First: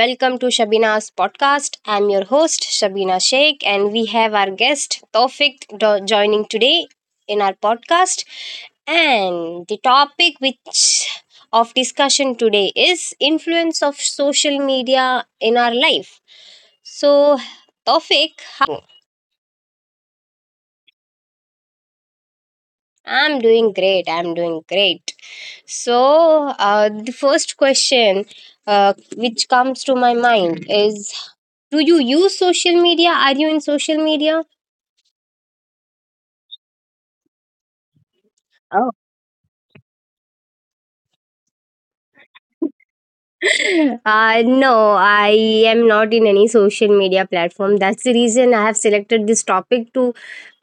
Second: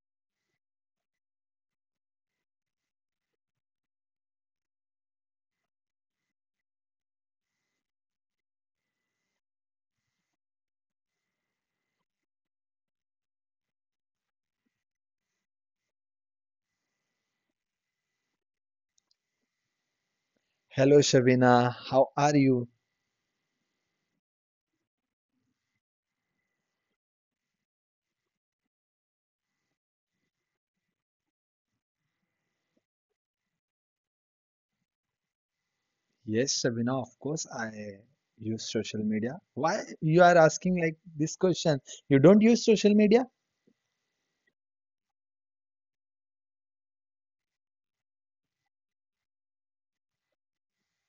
Welcome to Shabina's podcast. I'm your host, Shabina Sheikh, and we have our guest, Tawfiq, joining today in our podcast. And the topic which of discussion today is influence of social media in our life. So, Tawfiq, how Hello, Shabina. How are you? I'm doing great. I'm doing great. So, the first question which comes to my mind is, do you use social media? Are you in social media? Yes, Shabina, of course, I use social media. Oh, Why you are asking like this question? You don't use social media? No, I am not in any social media platform. That's the reason I have selected this topic to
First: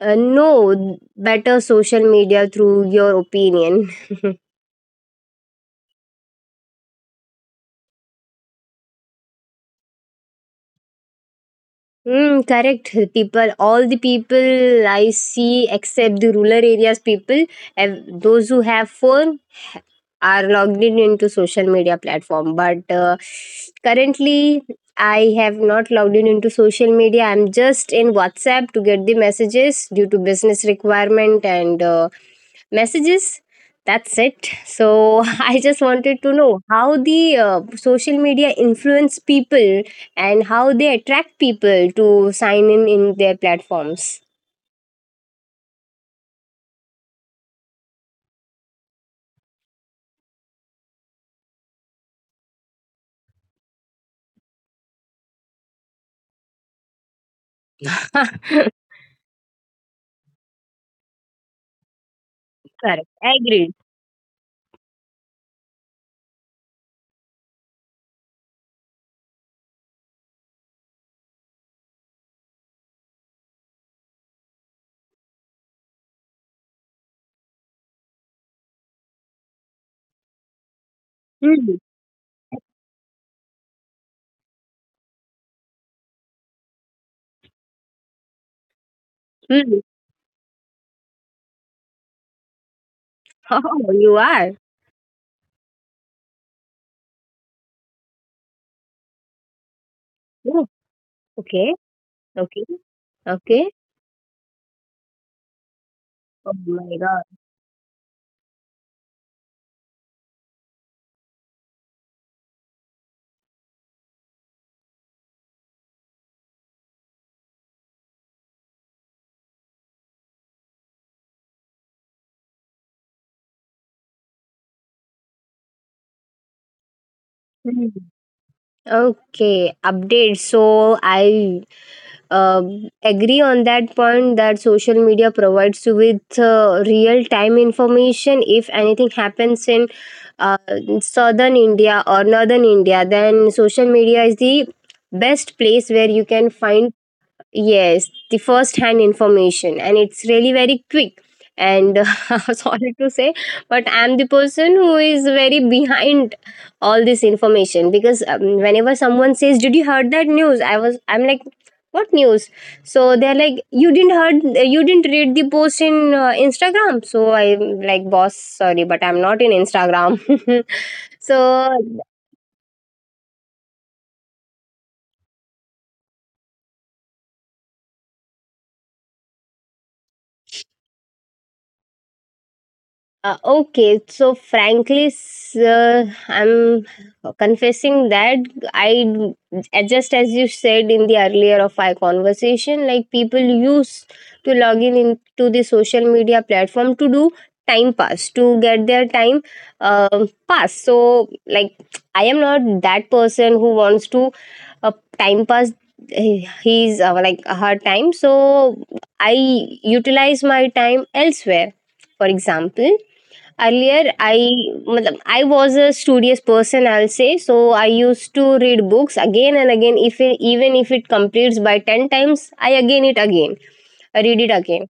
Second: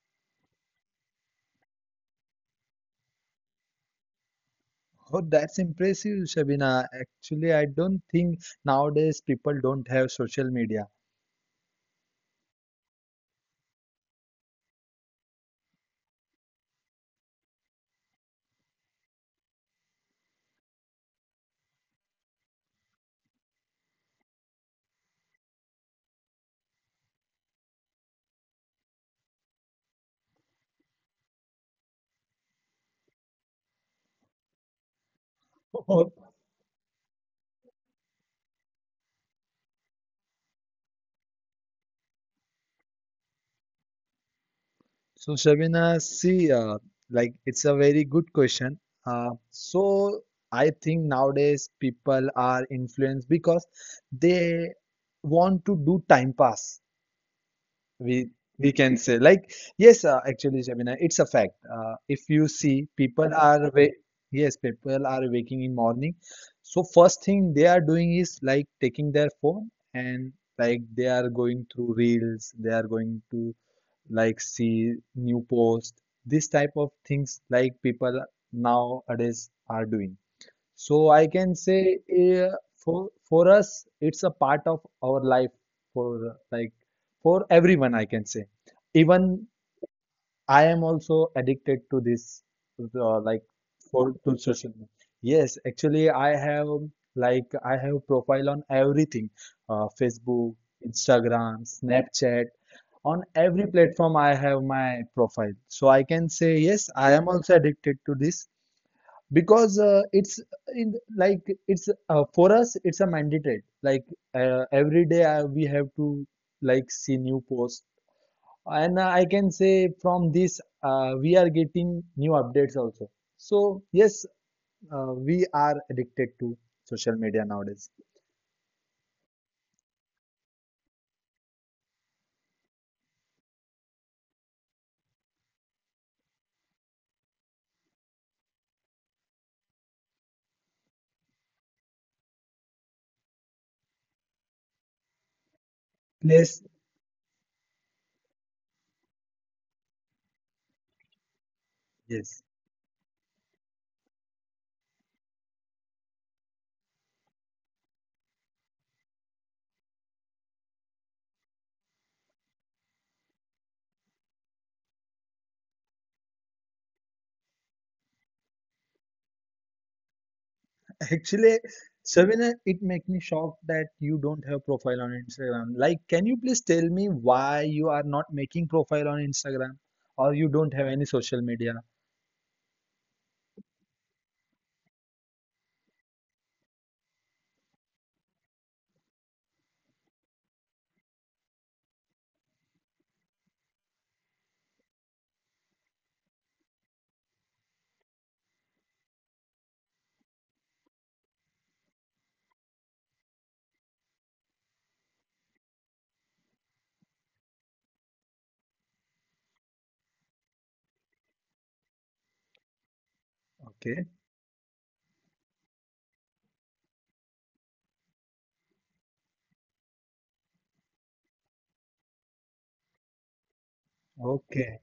know better social media through your opinion. Oh, that's impressive, Shabina. Actually, I don't think nowadays people don't have social media. Mm, correct. People, all the people I see, except the rural areas people, those who have phone, are logged in into social media platform but currently I have not logged in into social media. I'm just in WhatsApp to get the messages due to business requirement and messages, that's it. So I just Oh, wanted to know how the social media influence people and how they attract people to sign in their platforms. so Shabina, see, like it's a very good question. So I think nowadays people are influenced because they want to do time pass. we Correct. we can say like, yes, actually Shabina, it's a fact. If you see people are Agreed. wa yes, people are waking in morning. So first thing they are doing is like taking their phone and like they are going through reels, they are going to like see new post, this type of things like people nowadays are doing. So I can Hmm. say, for us it's a part of our life, for uh, like for everyone I can say. Even Hmm. I am also addicted to this, like Oh, you for to are. social media. Yes, actually I have profile on everything, Facebook, Oh, okay. Instagram, Snapchat. Okay. On Okay. every platform I have my profile. So I can Oh say yes, my I god. am also addicted to this because it's in like it's for us it's a mandatory, every day we have to like see new posts, and I can say from this, we are getting new updates also. So yes, we are addicted to social media Hmm. nowadays. Okay, update. So I um agree on that point that social media provides you with real time information. If anything happens in uh, southern India or northern India, then social media is the best place where you can Yes, find yes, the first hand information, and it's really very quick. And yes. sorry to say, but I'm the person who is very behind all this information because whenever someone says, "Did you heard that news?" I'm like, "What news?" So they're like, "You didn't heard, you didn't read the post in Instagram." So I'm like, "Boss, sorry, but I'm not in Instagram." So Actually, Savina, it makes me shocked that you don't have profile on Instagram. Like, can you please tell me why you are not making profile on Instagram, or you don't have any social media? Okay, so frankly, I'm confessing that I, just as you said in the earlier of our conversation, like people used to log in into the social media platform to do time pass, to get their time pass. So, like, I am not that person who wants to uh, time pass his like her time. So, I utilize my time elsewhere. For example, earlier Okay, I matlab, I was a studious person, I'll say. So I used to read books again and again. If it, even if it completes by 10 times, I again it again, I read it again, okay.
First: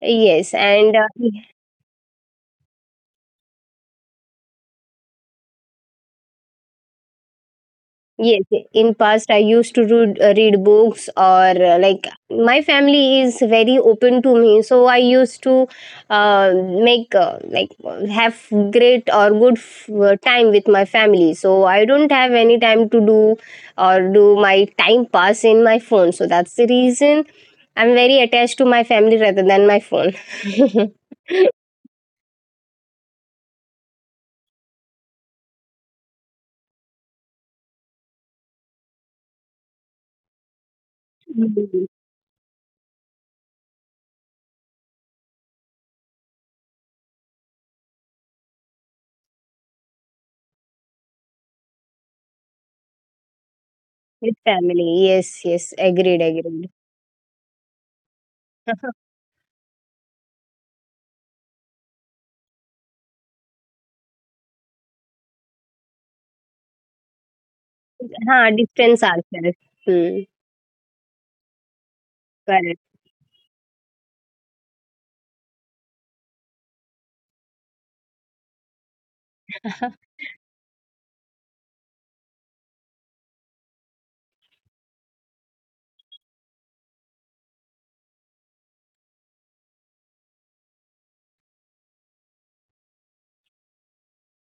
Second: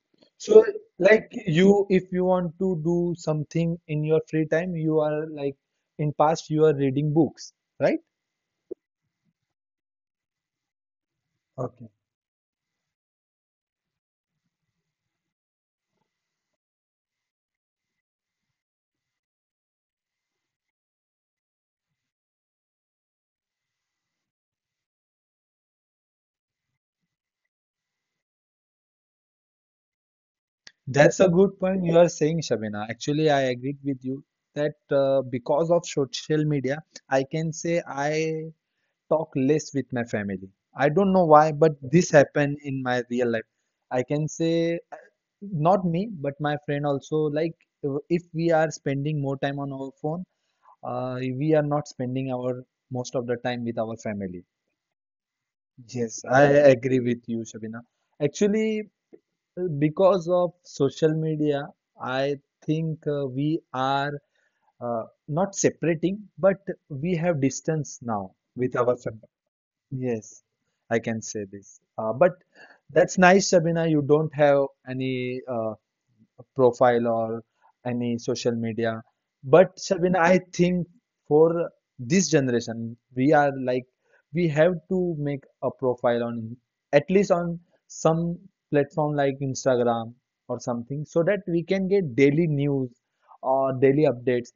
yes. So, And like you, if you want to do something in your free time, you are like in past you are reading books, right? yes, in past I used to read, read books or Okay. like my family is very open to me, so I used to uh, make like have great or good time with my family. So I don't have any time to do or do my time pass in my phone. So that's the reason I'm very attached to my family rather than my phone. That's a good point you are saying, Shabina. Actually, I agreed with you that because of social media, I can say I talk less with my family. I don't know why, but Mhm. this happened in my real life. I can say, not me, but my friend also, like, if we are spending more time on our phone, we are not spending our most of the time with our With family. family, yes, yes, agreed, Yes, I agreed. agree with you, Shabina. Actually, because of social media, I think, we are, not separating, but we have distance now हाँ, with our distance family. ourselves. Hmm. Yes, I can say this. But Correct. that's nice, Sabina. You don't have any, profile or any social media. But Sabina, I think for this generation, we are like we have to make a profile on at least on some platform like Instagram or something, so that we can get daily news or daily updates,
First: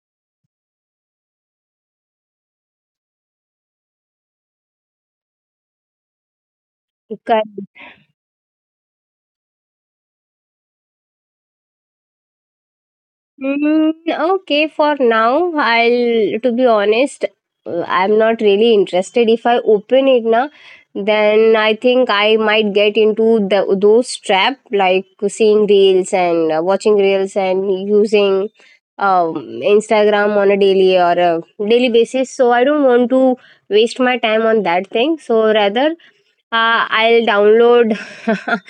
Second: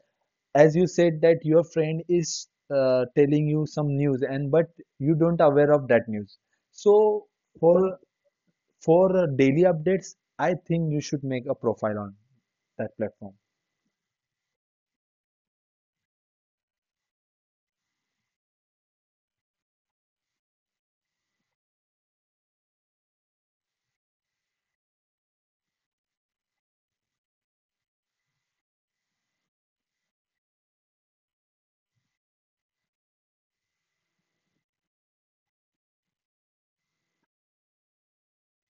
as you said that your friend is telling you some news and but you don't aware of that news. So Correct. for for daily updates, I think you should make a profile on that platform. Mm, okay, for now, I'll to be honest, I'm not really interested. If I open it now, then I think I might get into the those trap like seeing reels and watching reels and using um, Instagram on a daily or a daily basis. So I don't want to waste my time on that thing. So rather, I'll download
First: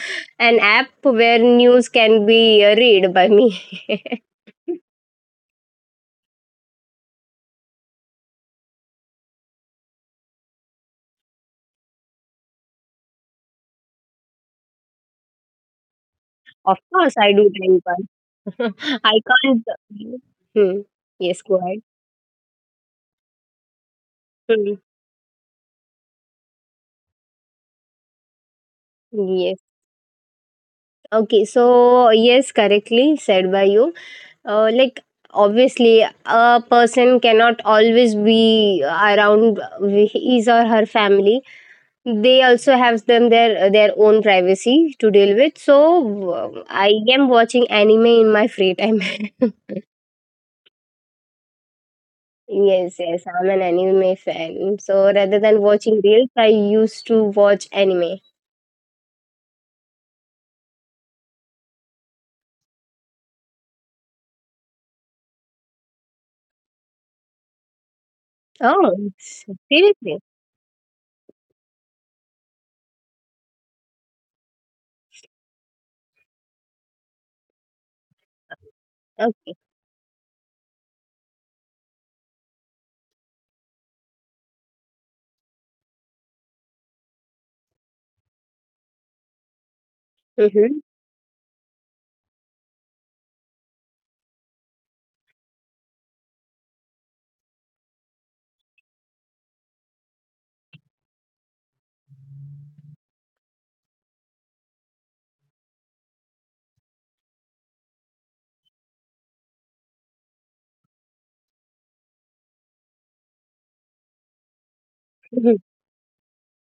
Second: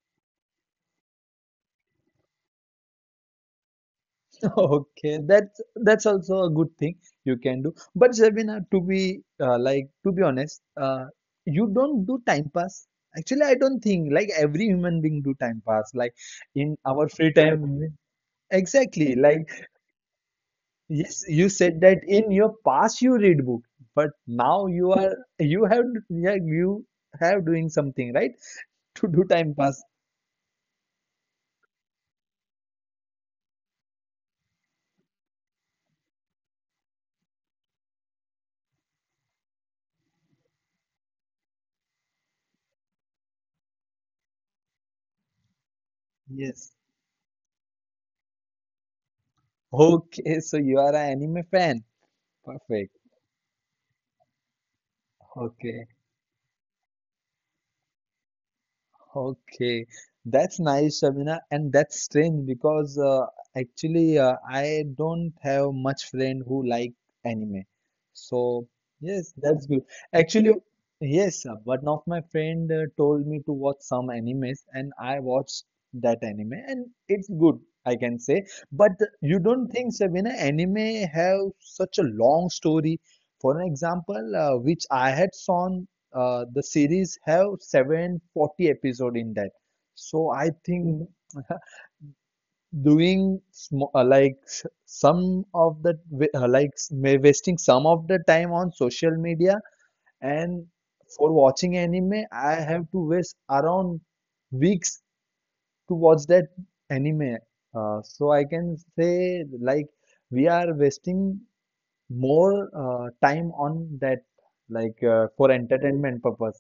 an app where news can be read by me. Okay, that's also a good thing you can do, but Sabina, to be to be honest, you don't do time pass. Actually, I don't think like every human being do time pass, like in Of our course, free I do time time. pass. Exactly, I like, can't. Hmm. yes, Yes, you go ahead. said that in your past you read book, but now Hmm. you have yeah, you have doing something, right? To do time Yes. pass. Okay. So yes, correctly said by you. Like obviously, a person cannot always be around his or her family. They also have them their own privacy to deal with. So Yes. I am watching anime in my free time. Okay, so you are an anime fan. yes Perfect. yes I'm an anime fan, so rather than Okay. watching reels, I used to watch anime. Okay, that's nice, Shabina, and that's strange because, actually, I don't have much friend who like anime. So oh yes, that's s- good. seriously. Actually, yes, one of my friend told me to watch some animes, and I watched that anime, and it's good, I can say. But you don't think, Shabina, anime have such a long story? For an example, which I had saw, the series have 740 episode in that, so I Okay. think doing some of the, uh, like wasting some of the time on social media, and for watching anime I have to waste around weeks to watch that anime. So I can say, like, we are wasting more time on that, like, for Hmm. entertainment purpose.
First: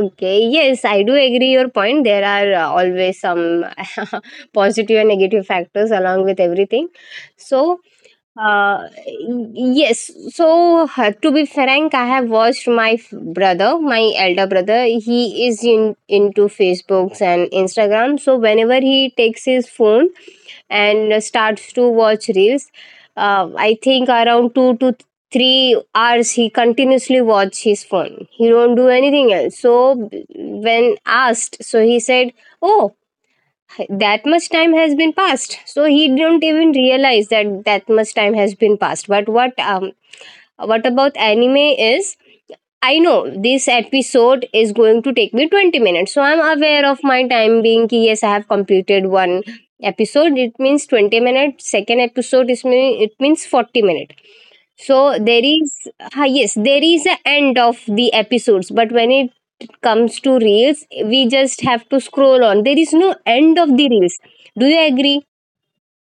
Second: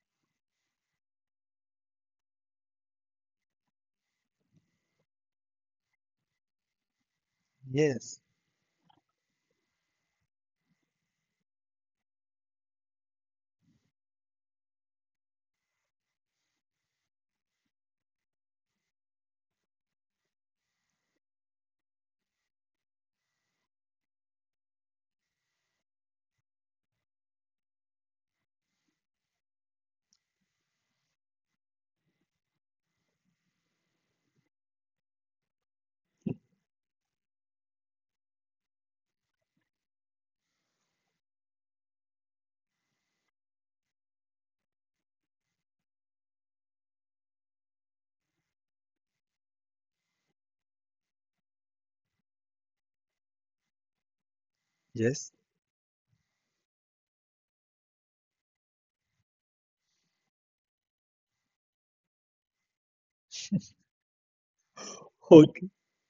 Okay, yes, I do agree your point. There are always some positive and negative factors along with everything. So Yes, Uh, yes. So to be frank, I have watched my brother, my elder brother. He is in into Facebooks and Instagram. So whenever he takes his phone and starts to watch reels, I think around 3 hours he continuously watch his phone. He don't do anything else. So when asked, so he said, "Oh, that much time has been passed," so he did not even realize that that much time has been passed. But what about anime is, I know this episode is going to take me 20 minutes, so I'm aware of my time being ki, yes, I have completed one episode, it means 20 minutes. Second episode is me, it means 40 minutes. So yes. there is, ah, yes, there is a end of the episodes, but when it comes to reels, we just have to scroll on. There is no end of the reels. Do you agree? Okay,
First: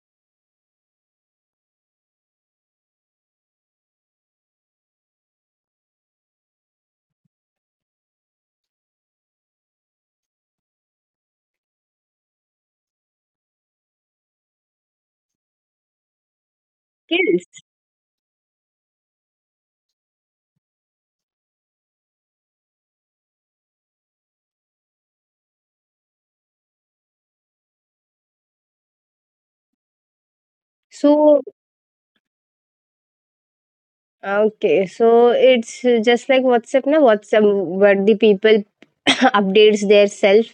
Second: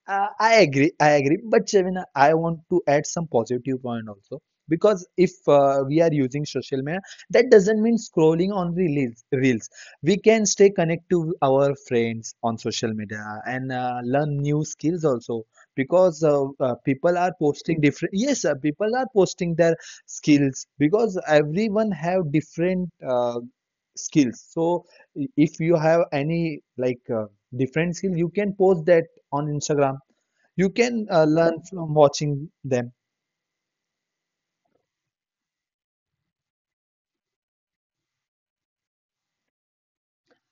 I agree. I agree. But Shavina, I want to add some positive point also, because if we are using social media, that doesn't mean scrolling on reels. Reels. We can stay connected to our friends on social media, and learn new skills also, because people are Yes. posting different. Yes, people are posting their skills because everyone have different skills. So if you have any, like. Different skill you can post that on Instagram. You can So learn from watching them. okay, so it's just like WhatsApp, na WhatsApp, where the people updates their self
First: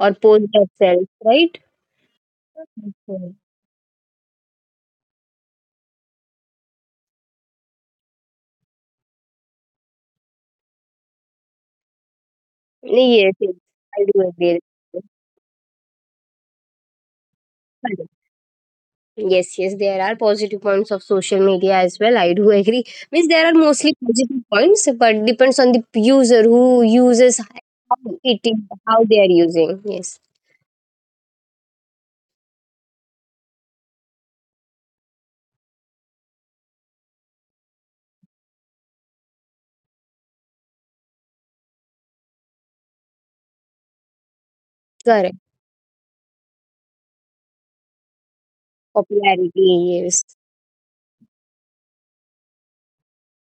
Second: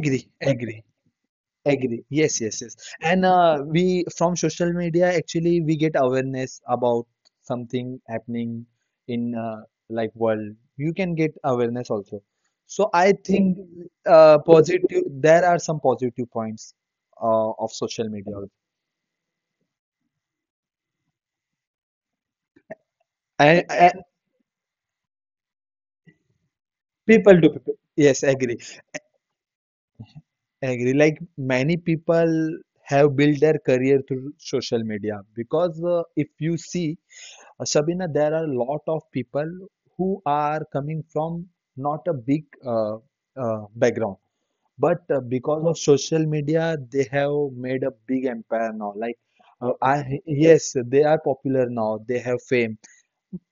or post their agree, self, right? agree. Yes, yes, yes. And Okay. We from social media, actually, we get awareness about something happening in, world. You can get awareness also. So I Yes, yes, think, I do agree. positive. There are some positive points of social media also. Yes, yes, there are positive points of social media as well. I do agree. Means there are And mostly positive points, but depends on the user who people uses to people. how Yes, it agree. is, how they are using. Yes, I agree. Like many people have built their career through social media, because if you see, Shabina, there are a lot of people who are coming from not a big, background, but correct. because of social media, they have made a big empire now. Like, Popularity, I yes. yes, they are popular now. They have fame.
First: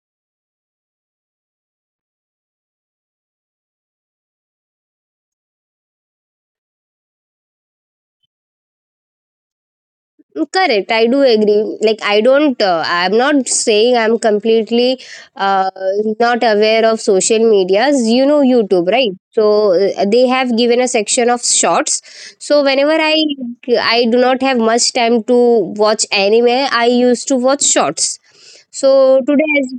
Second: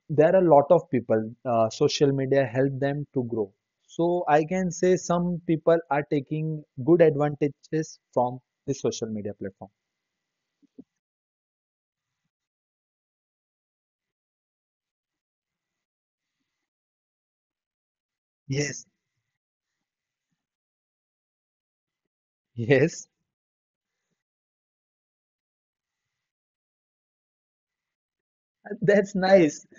There are a lot of people, social media help them to grow. So I can say some people are taking good advantages from the social media platform. Mm, correct. I do agree. Like, I'm not saying I'm completely uh, not aware of social medias. You know, Yes. YouTube, right? So they have given a section of shorts. So whenever Yes, I do not have much time to watch anime, I used to watch shorts. that's So today, nice. as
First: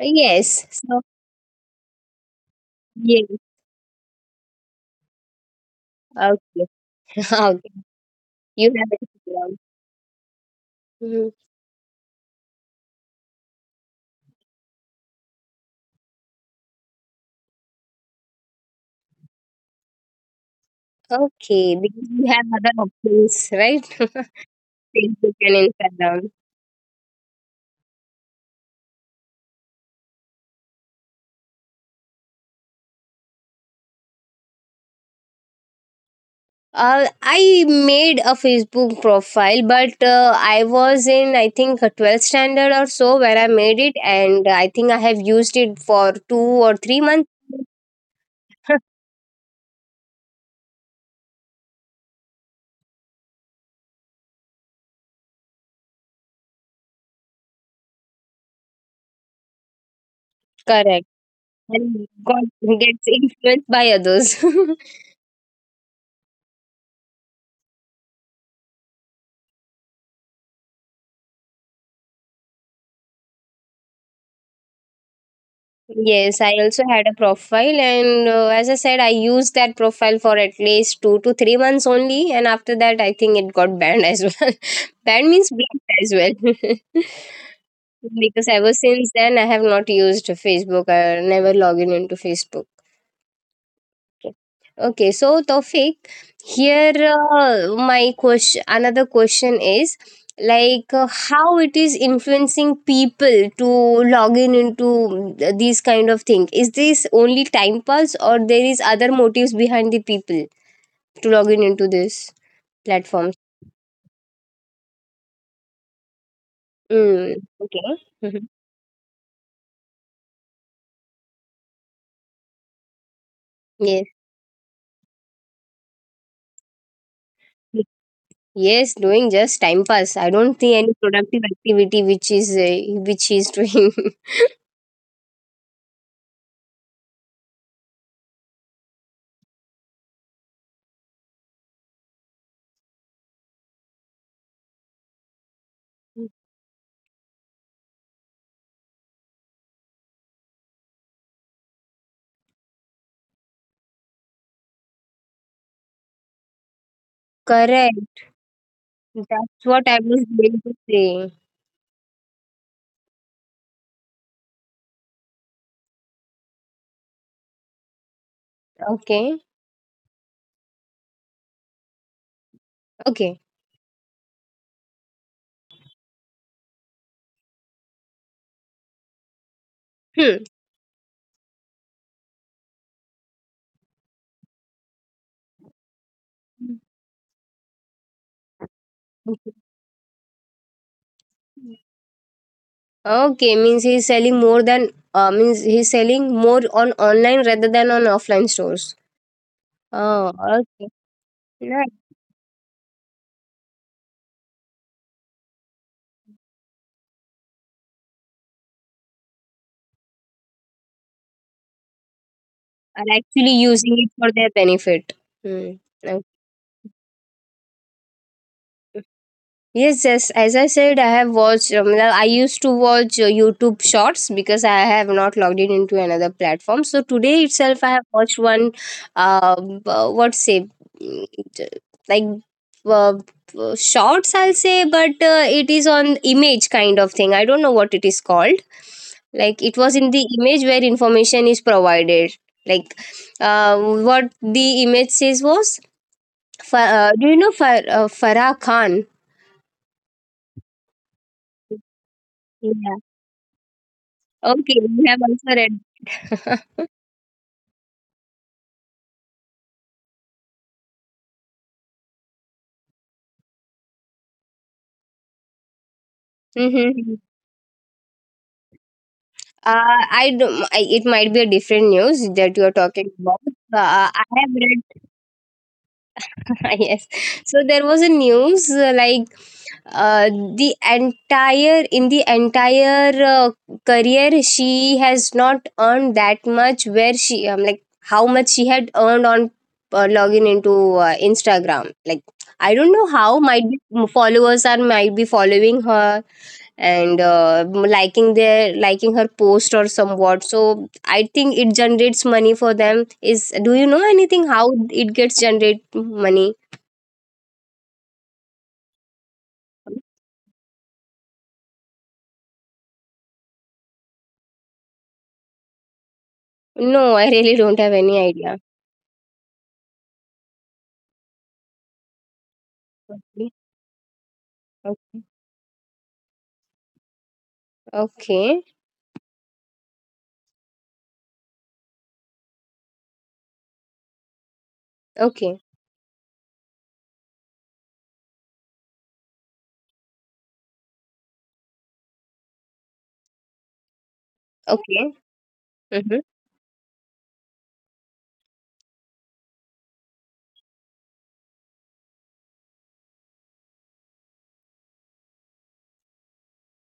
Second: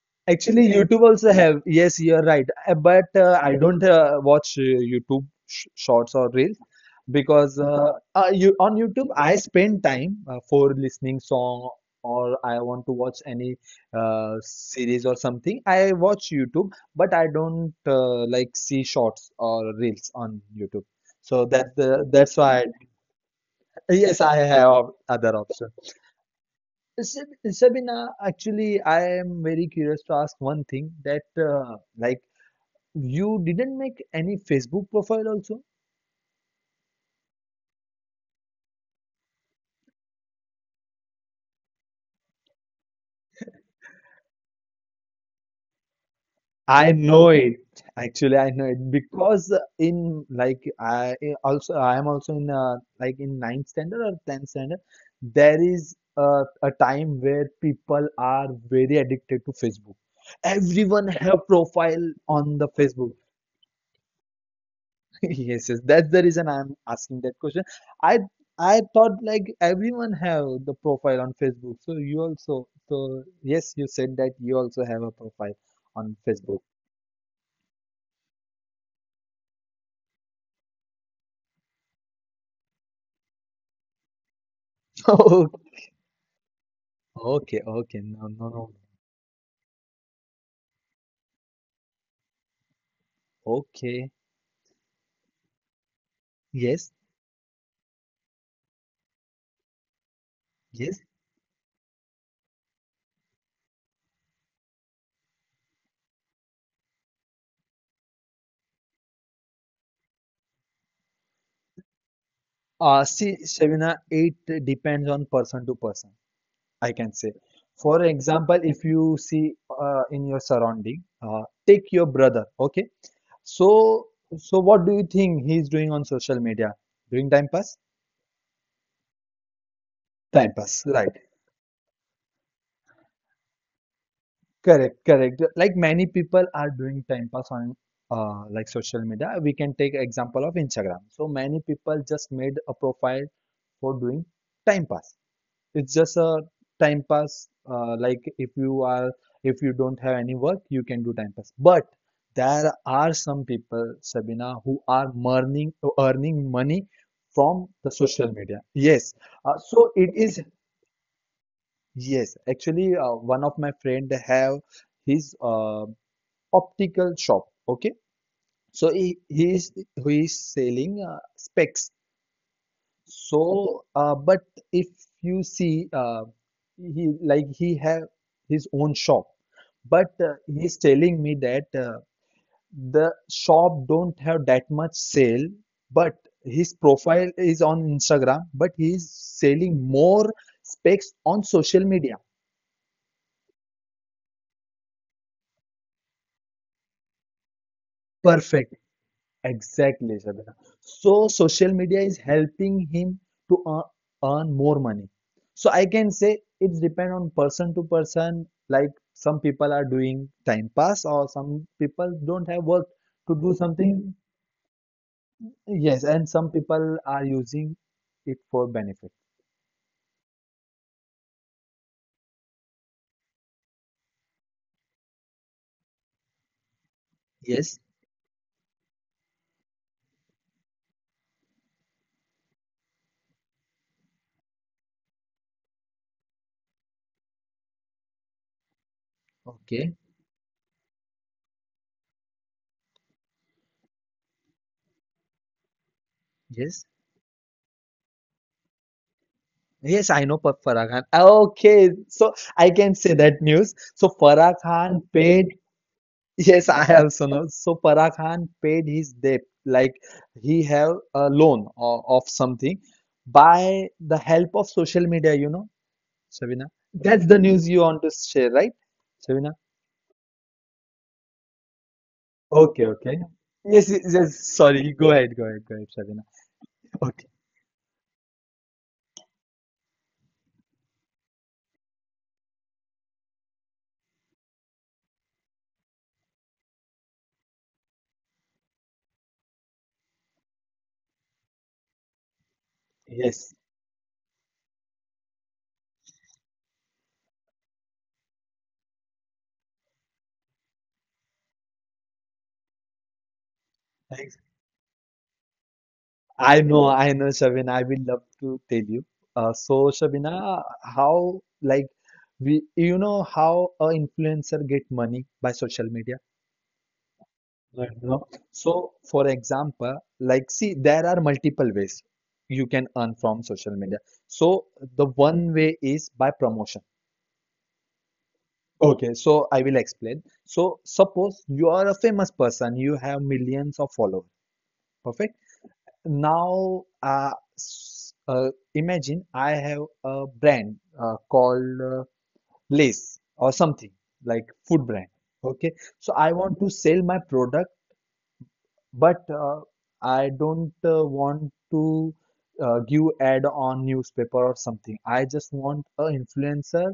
yes, Actually, so YouTube also have. Yes, you're right. Uh, But yes, uh, I don't watch YouTube sh shorts or reels, okay, because okay. You You on have YouTube I it. spend time for listening Mhm. song, or I want to watch any series or something. I watch YouTube, but I don't like see shorts or reels on YouTube. So Okay, that because the you that's have why I, other options, right? yes, I have Facebook other and options. Instagram. Sabina, actually, I am very curious to ask one thing that, like, you didn't make any Facebook profile also? I made a Facebook profile, but I was in I think a 12th standard or so where I made it, and I think I have used it for two or I three know months. it. Actually, I know it because in like I am also in, in ninth standard or tenth standard. There is a time where people are very addicted to Facebook. Correct, Everyone have and profile got on the gets Facebook. influenced by others. Yes, yes, that's the reason I'm asking that question. I I thought like everyone have the profile on Facebook, so you also. So yes, you said that you also have a profile on Yes, I Facebook. also had a profile, and as I said, I used that profile for at least 2 to 3 months only, and after that, I think it got banned as well. Banned means blocked as well. Oh, okay, okay, no, Because no, no. ever since then, I have not used Facebook. I never log in into Facebook. Okay, Okay, okay. So Tofik, yes, here my question, another question is like yes. How it is influencing people to log in into these kind of thing. Is this only time pass or there is other motives behind the people to log in into this platform? See, Shavina, it depends on person to person, I can say. Mm, okay. For Mhm. example, if you see in your surrounding, take your brother, okay? Yes. So, so, what do you think he's doing on social media? Doing time pass? Yes, doing just time pass. I Time don't see pass. any Right. productive activity which is doing. Correct, correct. Like many people are doing time pass on, social media. We can take example of Instagram. So many people just made a profile for doing time pass. It's just a time pass. Like if you are if you don't have any work, you can do time pass. But there are some people, Sabina, who are earning money from the Correct. social media. Yes. Uh, That's what so I it was is, going to say. yes. Actually, one of my friend have his optical shop. Okay. So he, Okay. he is he is selling specs. Okay. But if you see, he have his own shop, but Hmm. He's telling me that the shop don't have that much sale, but his profile is on Instagram, but he's Okay. selling more specs on social media. Okay, means he's selling more than means he's selling more on online rather than on offline Perfect. stores. Exactly, Oh, Shabana. okay. So social Yeah, media is helping him to earn more money. So I can say it's depend on person to person. Like some people are doing time pass, or some people don't have work are to actually do using it something. for their benefit. Hmm. Yes, Okay. and some people are using it for benefit. Yes, yes. As I said, I have watched. Well, I used to watch YouTube Shorts because I have not logged in into another platform. So today itself, Yes. I have watched one. What say, mm, t- like uh, shorts, I'll say, but it is on image kind of thing. I don't know what it is called. Like it was Okay. in the image where information is provided. Like what the image says was. Yes. Do you know Farah Khan? Yes, I know Farah Khan. Okay, so I Yeah. can say that news. So Farah Okay, we Khan have also paid. read. Yes, I also know. So Farah Khan paid his debt, like he have a loan of something by the help of social media, you know, Shabina. Mm-hmm. That's the news you want to share, right, Shabina? I don't. It might be a different news that you are Okay, talking okay. about. Yes, yes, I yes, have sorry. Go ahead, go ahead, go ahead, Shabina. read. Yes. Okay, So there was a news like uh, the entire in the entire career she has not earned that much. Where she like how much she had earned on login into Instagram. Like I don't know how yes. might be followers are might be following her and liking their liking her post or somewhat. So I think it generates money for them. Is, do you know Thanks. anything how it gets generate money? I know, Shabina. I will love to tell you. So, Shabina, how, like, we, you know how a influencer get money by social media? No, I really don't have Right, any no. idea. So, for example, like, see, there are multiple ways you can earn from Okay. social media. So, the one way is by promotion. Okay. Okay, so I will explain. So, suppose you are a famous person, you have millions of followers. Perfect. Okay. Okay. Now, imagine I have a brand called Lace or something, like food Okay. brand. Okay, so Hmm. I want to sell my product, but I don't want to give ad on newspaper or something. I just want a influencer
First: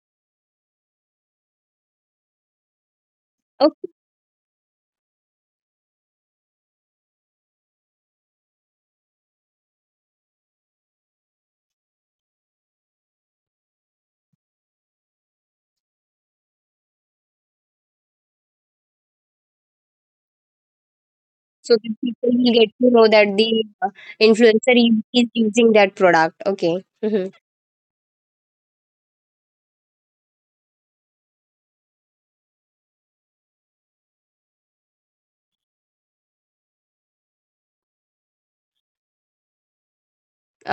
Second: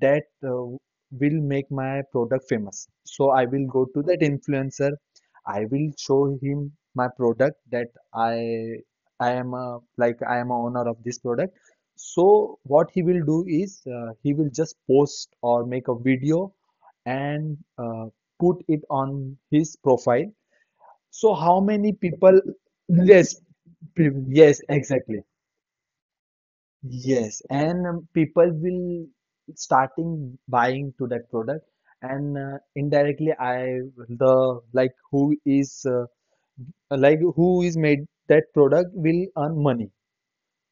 that will make my product famous. So I will go Okay, to that influencer. I will show him my product that I I am a, like I am a owner of this product. So what he will do is, he will just post or make a video and put it on his profile. So how so the many people people? will get to know that Yes, the yes, influencer exactly. is using that product. Okay. Hmm. Yes, and people will starting buying to that product, and indirectly, I the like who is made that product will earn money.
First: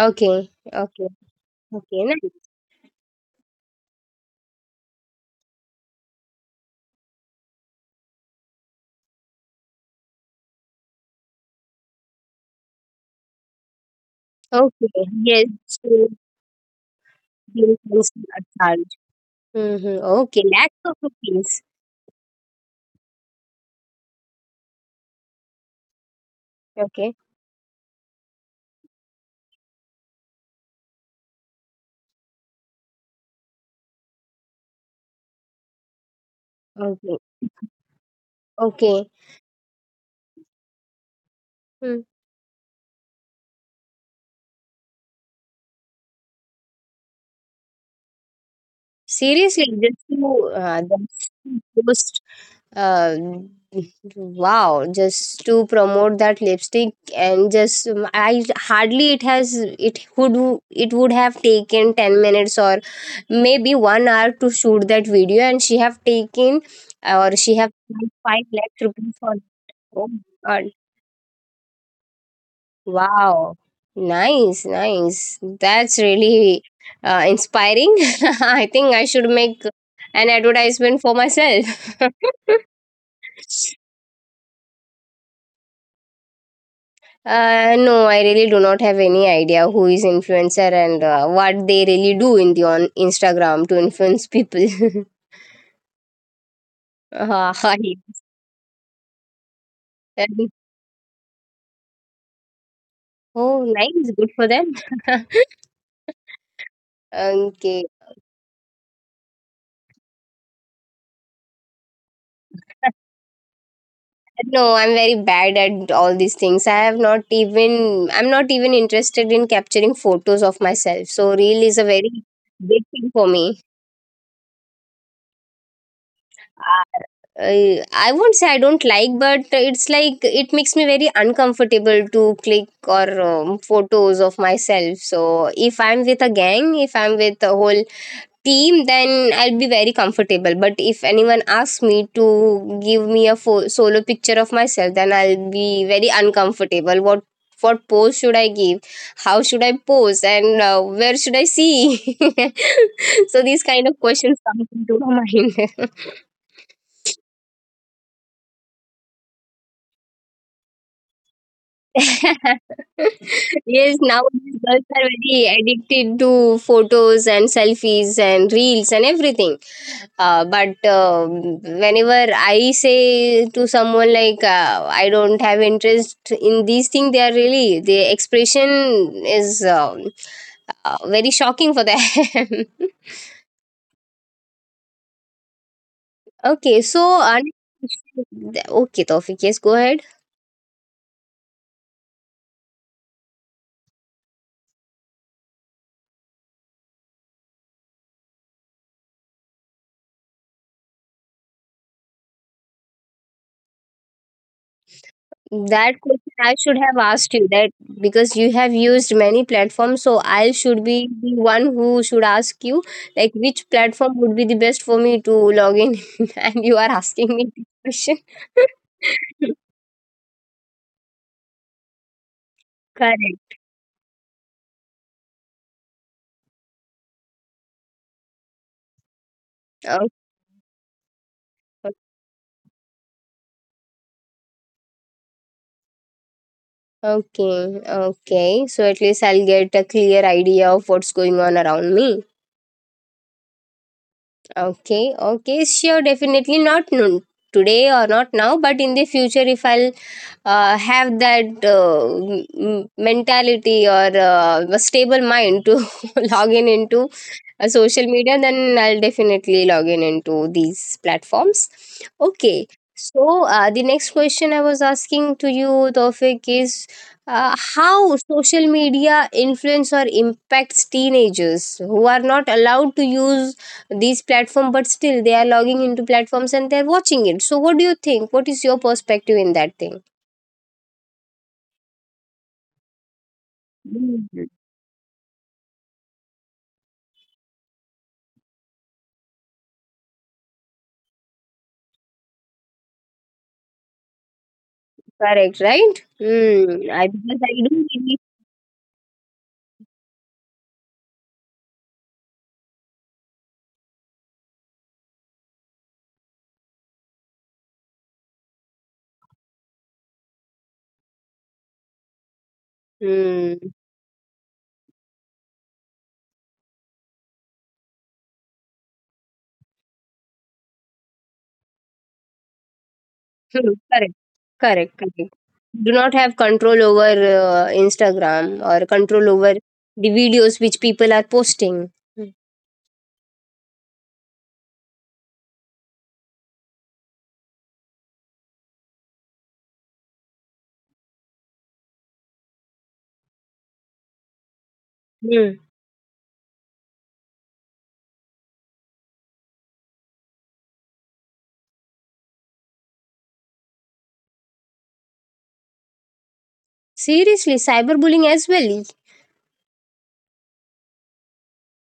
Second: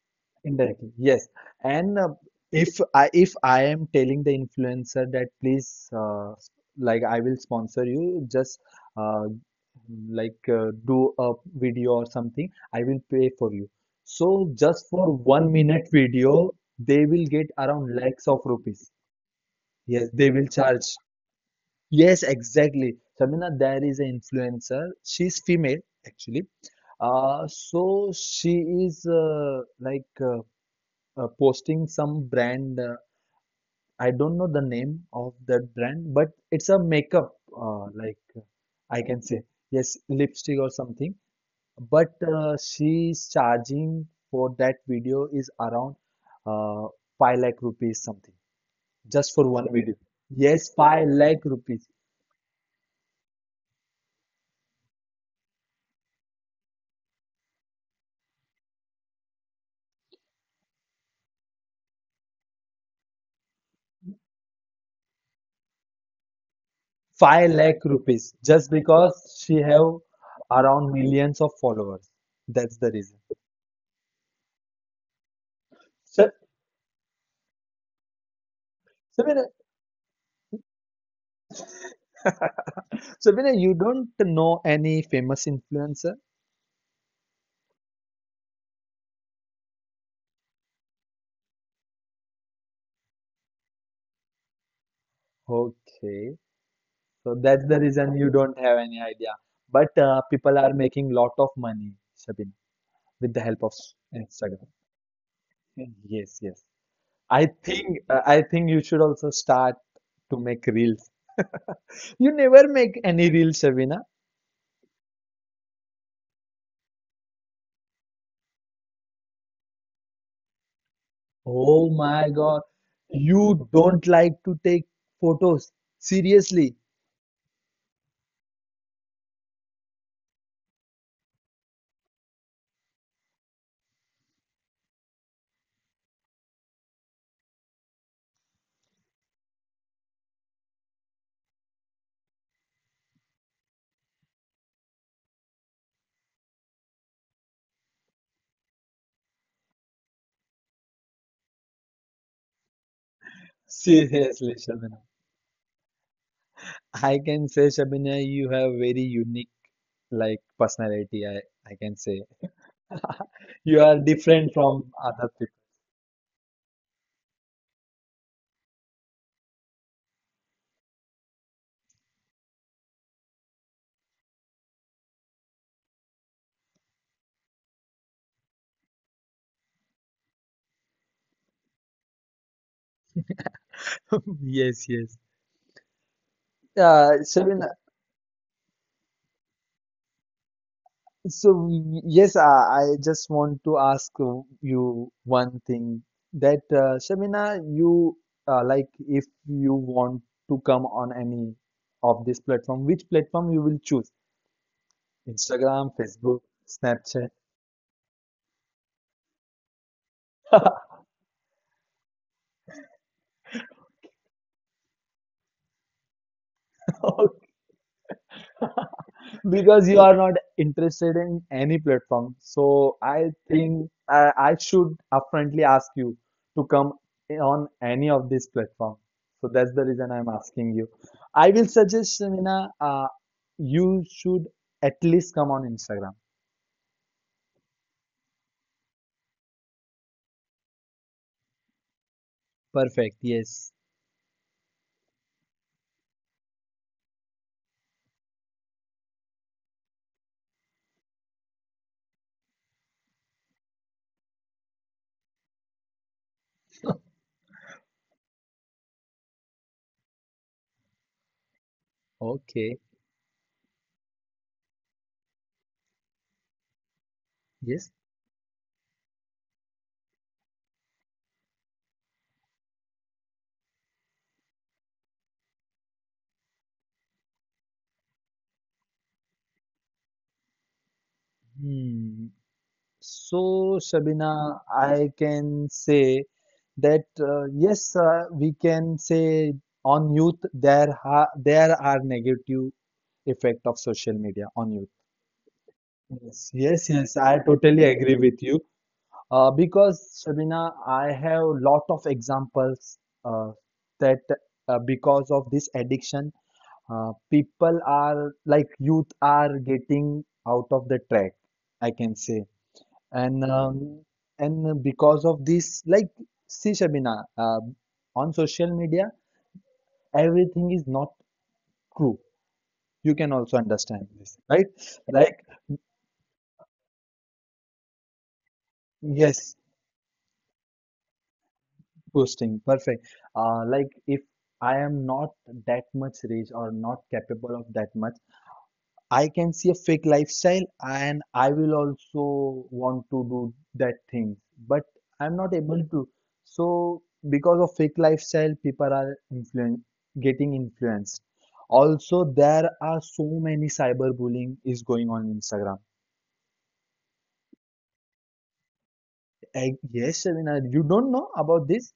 Okay. Indirectly, Okay. yes. And Okay, uh, nice. if I am telling the influencer that, please like I will sponsor you, just uh, like do a video or something, I will pay for you. So just Okay, for yes. 1 minute video, they will get around So, lakhs of rupees. Mhm. Yes, they Okay, will lakhs charge. of rupees. Yes, exactly. Shamina, there is an influencer. She's female actually. Okay. So she is posting some brand. I don't know the name of that brand, but it's a Okay. makeup, I Okay. can say, yes, lipstick or something. Hmm. But she's charging for that video is around uh, 5 lakh rupees something, just for Seriously, one video. just to Yes, 5 that's lakh just to rupees. post, uh, wow, just to promote that lipstick. And just I hardly it has it would, it would have taken 10 minutes or maybe 1 hour to shoot that video, and she have taken or 5 she have lakh spent rupees, five just lakh rupees because for. she have Oh, uh, around millions of followers. That's the reason. wow. Nice, nice. That's So, really inspiring. I think I should Sabina, make an advertisement for myself. Sabina, you don't know any famous influencer? No, I really do not have any idea who is influencer and what they really do in the on Instagram to influence people. Okay, so Ah, that's the hi. reason you don't have any idea. But people are making lot of money, Sabina, with the help Oh, of nice. Good for Instagram. them. Yes, yes. Okay. I think you should also start to make reels. You never make any reels, Sabina. No, I'm very bad at all these things. I'm not even interested in capturing photos of myself. So reel is a Oh very my God, big thing for me. you don't like to take photos. Seriously, Uh, I won't say I don't like, but it's like it makes me very uncomfortable to click or photos of myself. So if I'm with a gang, if I'm with a whole team, then I'll be very comfortable, but if anyone asks me to give me a solo picture of myself, then I'll be very uncomfortable. What pose should I give, how should I pose, and where should I see? So these kind of questions seriously, come into Shabina. my mind. I can say, Shabina, you have very unique like personality. I can say. You Yes, are now different girls are from other very people. addicted to photos and selfies and reels and everything. But whenever I say to someone like I don't have interest in these things, they are really, the expression is very shocking for them. Yes, yes. Okay, Shavin, okay, Tawfiq, yes, go ahead. so yes, I just want to ask you one thing that Shavina, you like if you want to come on any of this platform, which platform you will choose? Instagram, That question Facebook, I should have asked Snapchat. you, that because you have used many platforms, so I should be the one who should ask you like which platform would be the best for me to log in, and you are asking me this question. Because you are not interested in any platform. So I Correct. think I should upfrontly ask you to come on any of these platform. So that's the Okay. reason I'm asking you. I will suggest, Shamina, you should at least come on Instagram. Okay. Okay. So at least I'll get a clear idea of what's going on around me. Perfect. Yes. Okay, okay, sure, definitely not no, today or not now, but in the future, if I'll have that mentality or a stable mind to log in into a social media, then I'll definitely log in into these platforms. Okay. Okay. So the next question I was asking to you, Tofik, is Yes. how social media influence or impacts teenagers who are not allowed to use these platforms, but still they are logging into platforms and they're watching it. So what do you think? What is your perspective in that thing? Hmm. So, Mm. Shabina, I can say that yes, we can say on youth there ha there are negative effect of social media on youth. Correct, right? Yes, yes, Hmm. I yes. I Because I do. totally agree with you. Because Shabina, I have lot of examples uh, that because of this addiction, people are like youth are getting out of the track. I can say, and Hmm. um, and because of this, like, see, Shabina, on social media, everything is not true. You can also True, understand correct. this, right? Correct, correct. Like, Do not have control over Instagram or control over yes, the videos which people are posting. posting, perfect. Like, if I am not that much rich or not capable of that much, I can see a fake lifestyle and I will also want to do that thing, but I'm not Hmm. able to. So because of fake lifestyle, people are influen getting influenced. Also, there are so many cyberbullying is going on Instagram. Seriously, cyberbullying as well. Eh, yes, Shavina, you don't know about this?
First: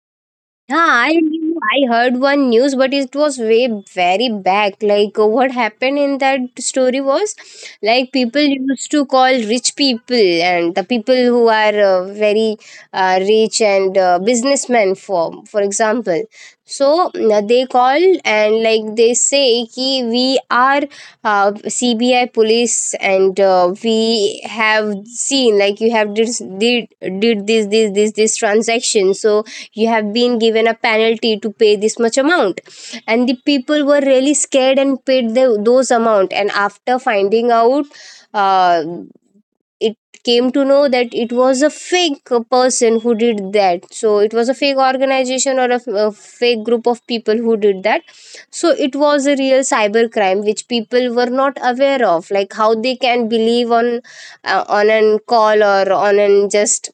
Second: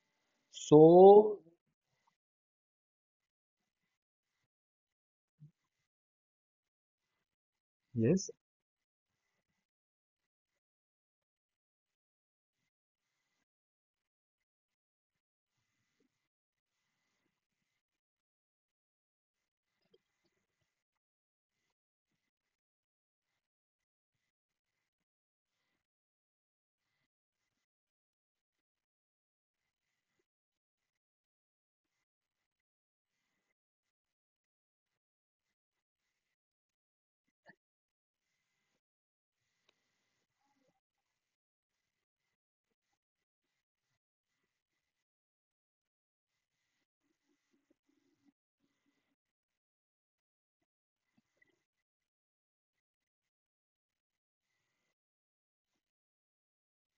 Yeah, So I heard one news, but it was way very back. Like what happened in that story was, like, yes, people used to call rich people and the people who are very rich and businessmen, for example. So they call and like they say ki we are uh, CBI police and we have seen like you have did, did this transaction. So you have been given a penalty to pay this much amount, and the people were really scared and paid those amount, and after finding out uh, it came to know that it was a fake person who did that. So it was a fake organization or a fake group of people who did that. So it was a real cyber crime which people were not aware of, like how they can believe on an call or on an just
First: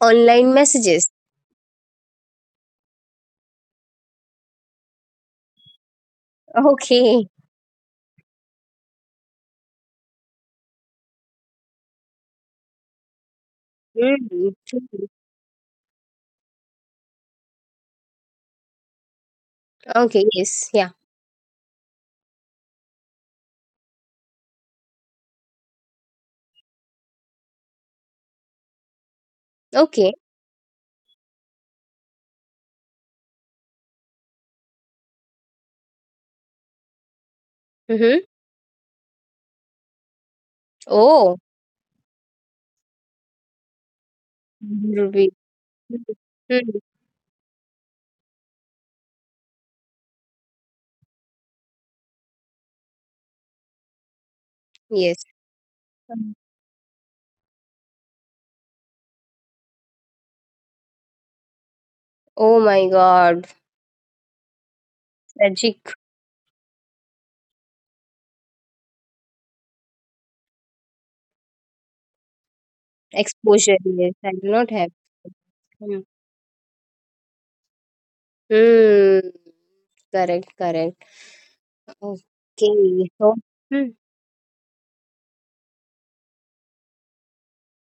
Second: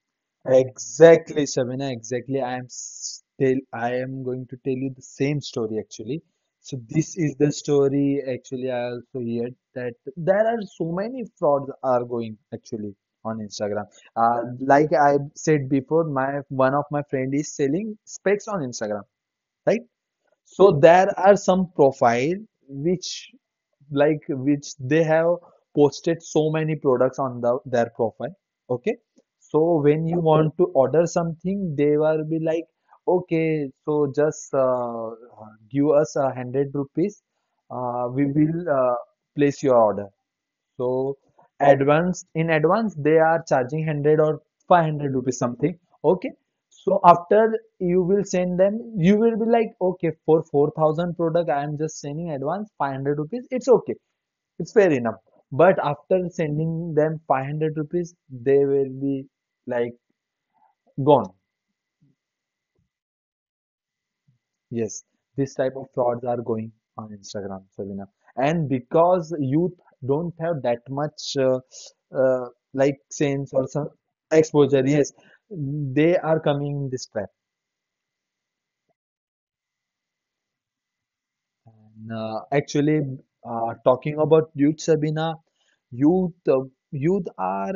online messages. exactly, Shabina, exactly. I am going to tell you the same story actually. So this Okay. is the story actually I also hear that there are so many frauds are going actually on Instagram. Mm, Like true. I said before, my one of my friend is selling specs on Instagram, right? Okay, yes, So yeah. there are some profile which like which they have posted so many products on the, their profile. Okay, so when Okay. you Okay. want to order something, they will be like, okay, so just give us 100 rupees, Mm-hmm. we will place your order. So Oh, Okay. advance, in advance they are charging 100 or 500 Ruby. rupees something, Mm-hmm. okay. So after you will send them, you will be like, okay, for 4000 product I am just sending advance 500 rupees, it's okay, it's fair Yes. enough. But after Mm. sending them 500 rupees, they will be like gone. Oh my God. Yes, this type Tragic. of frauds are going on Instagram, Sabina. And because youth don't have that much uh, like sense or Exposure. some Yes, I do not have. exposure, yes, Mm. they are coming in this trap. Mm, correct, correct. Actually, Okay. So, talking about youth, Sabina, youth, youth are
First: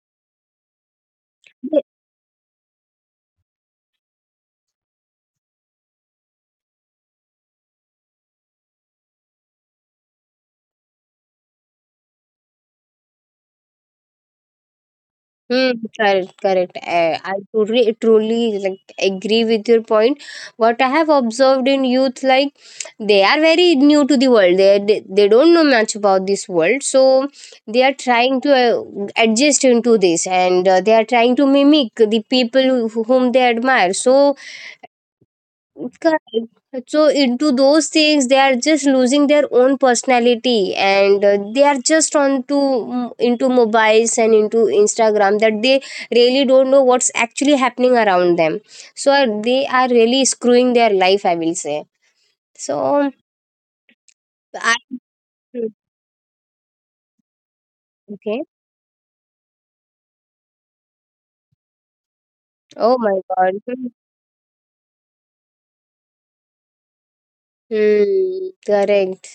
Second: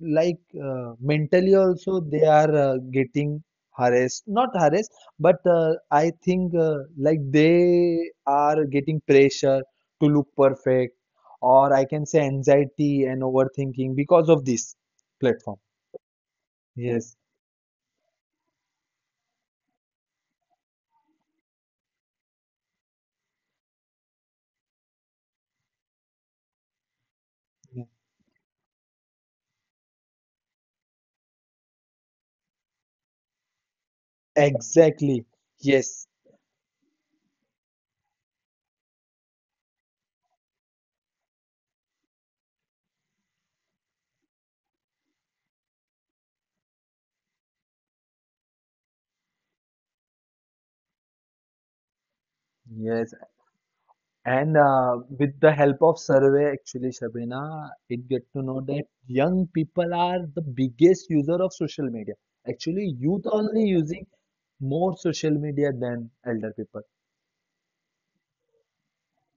like mentally mm. also they are getting harassed, not harassed, but I think like they are getting pressure to look perfect or I can say anxiety and overthinking because of this platform. Hmm. Correct, correct. yes I truly, truly like agree with your point. What I have observed in youth, like, they are very new to the world. They don't know much about this world, so yeah. they are trying to adjust into this, and they are trying to mimic the people who, whom they admire. So. exactly yes Correct. So into those things, they are just losing their own personality, and they are just on to into mobiles and into Instagram, that they really don't know what's actually happening around them. So they are really screwing their life, I will say. yes So, and I with the help of survey actually, Shabina, it get to okay. know that young people are the biggest user of social media. Actually, Oh my youth God. only using more social media than elder people. Hmm. Correct.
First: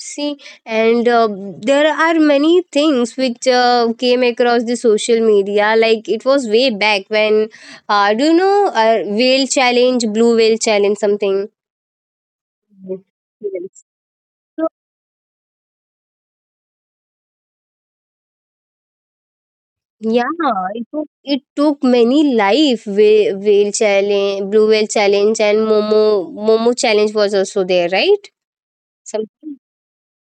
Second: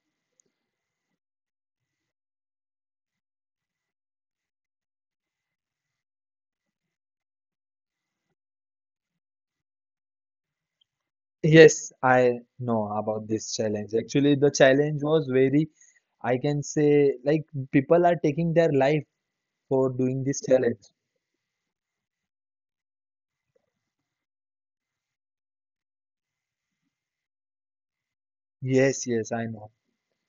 See, and there are many things which came across the social media. Like it was way back when, do you know, whale challenge, blue whale challenge, something. Yes, I know about this Yes. challenge. Actually, the So, challenge was very, I can say, like people are taking their life for yeah, doing this challenge. it took many life, whale challenge, blue whale challenge, and Momo challenge was also there, right? Yes, yes, I Something. know.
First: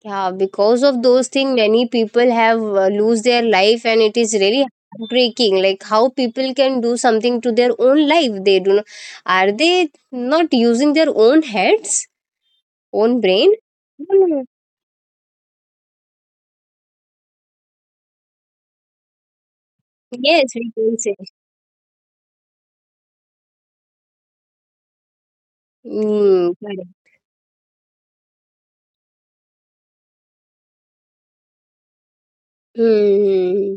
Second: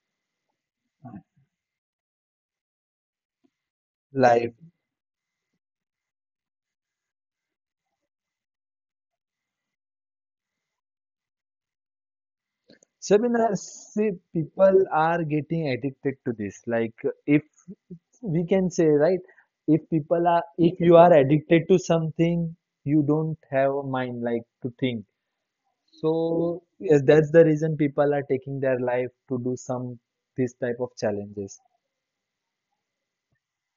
Yeah, because of those things, many people have lose their life, and it is Life. really heartbreaking. Like how people can do something to their own life. They do not. Are they not using their own heads, own brain? Seminar, see, Hmm. people are getting addicted to this. Like, if we can say, right, Yes, we if you can are say. addicted to something, you don't have a mind like to think. Mm, So correct. yes, that's the reason people are taking their life to do some this type of challenges. Hmm. Hmm, hmm.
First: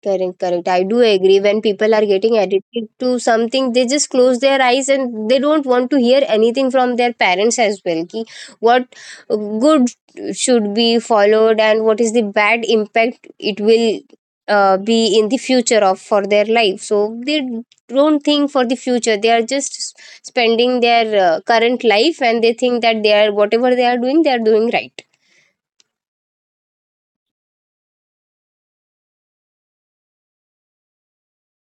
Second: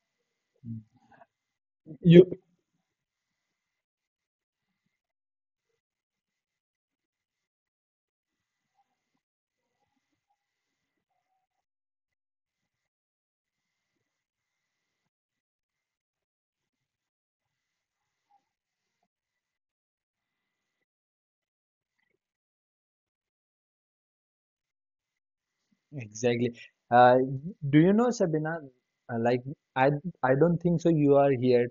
Correct, correct. I do agree. When people are You getting addicted to something, they just close their eyes and they don't want to hear anything from their parents as well. Ki what good should be followed and what is the bad impact it will be in the future of for their life. So they don't think for the future. They are just spending their current life, and they think that they are whatever they are doing right. exactly. Uh, do you know, Sabina? Like I, I don't think so. You are here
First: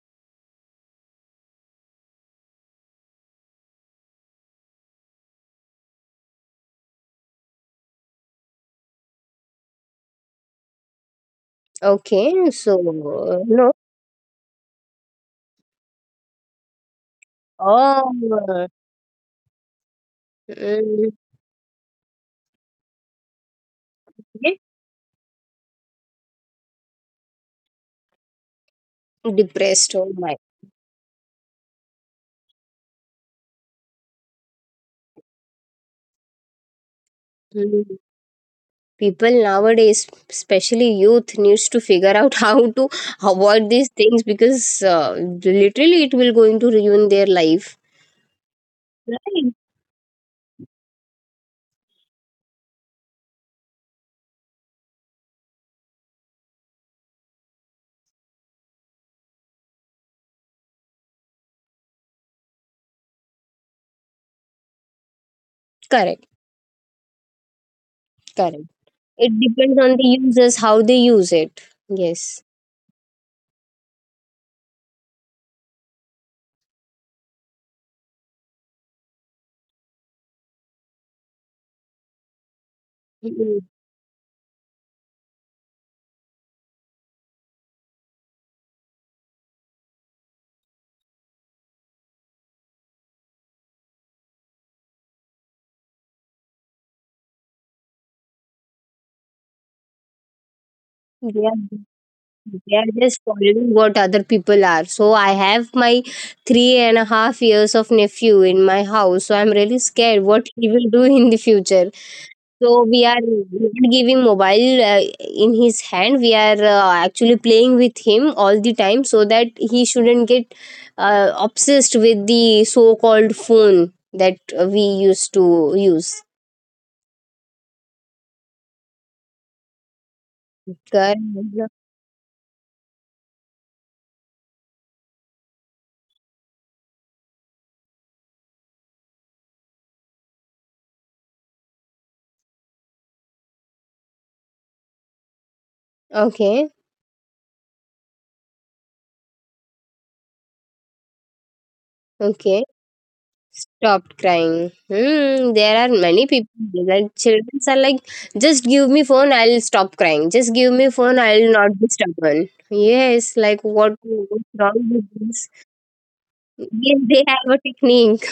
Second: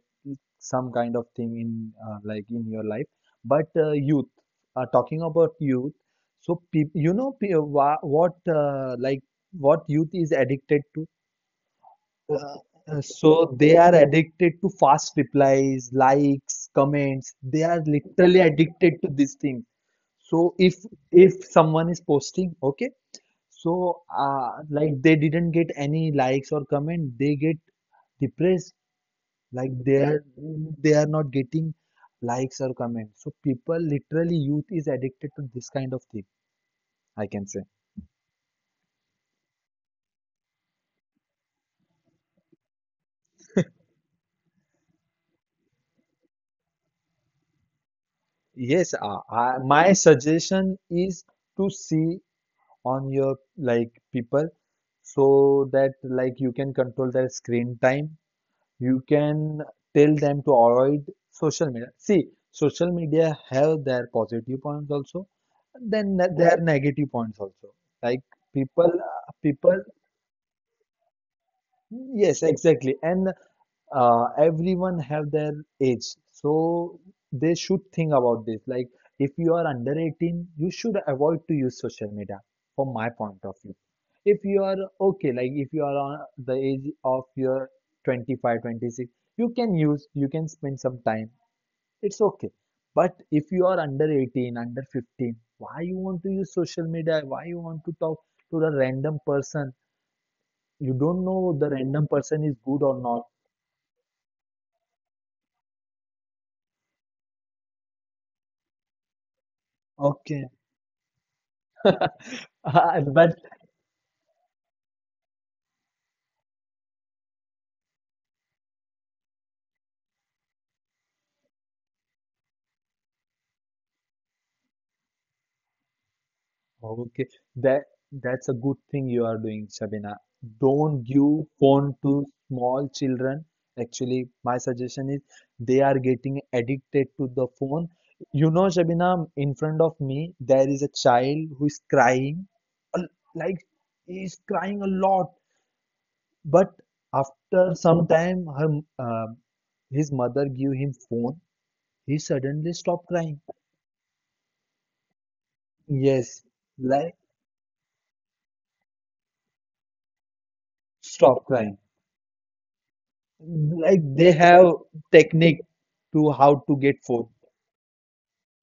some kind of thing in like in your life, but youth. Talking about youth, so peop you know pe- wha- what like what youth is addicted to. Okay, Uh, so so no. they are addicted to fast replies, likes, comments. They are Oh. literally uh, addicted to this thing. So if mm, if someone is posting, okay, so like they didn't get any likes or comment, they get depressed. Like Depressed, oh my. they are not getting likes or comments. So people literally youth is addicted to this kind of thing, I can say. Mhm. People nowadays, especially youth, needs to figure out how to avoid these things, because literally it will going to ruin their life. Yes, Right. My suggestion is to see on your like people so that like you can control their screen time. You can tell them to avoid social media. See, social media have their positive points also, Correct, then there negative points also, like correct. people It depends people, on the users how they use it. Yes. yes exactly. And everyone have their age, so they should think about this. Like if you are under 18, you should avoid to use social media, from my point of Mhm. view. If you are okay, like if you are on the age of your 25, 26, you can use, you can spend some time, it's okay. But if you are under 18, under 15, why you want to use social media, why you want to talk to the random person? You don't They are, know the random person is they good are or just not. following what other people are. So I have my 3.5 years of nephew in my house. So I'm really scared Okay. what he will do in the future. So Uh, we are But not giving mobile in his hand. We are actually playing with him all the time so that he shouldn't get obsessed with the so-called phone that we used to use. okay, that that's a good thing you are doing, Shabina. Don't give Girl- phone to small children. Actually, my suggestion is they are getting addicted to the phone. You know, Shabina, in front of me there is a child who is crying, a- like he is crying a lot. But Okay, after some time, her um his mother give him phone. He suddenly stop crying. okay. Stopped crying. Hmm, Yes, there are many like people. Like, children are like, just give me phone, I'll stop crying. Just stop give me crying. phone, I'll not be stubborn. Yes, Like like they have what's wrong with technique this? to how to get food. Yes, they have a technique.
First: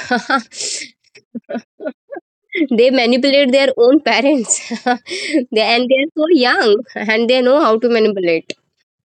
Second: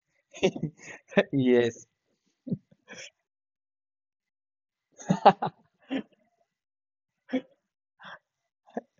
Yes, They manipulate their own parents. And they are so young and they know how to manipulate.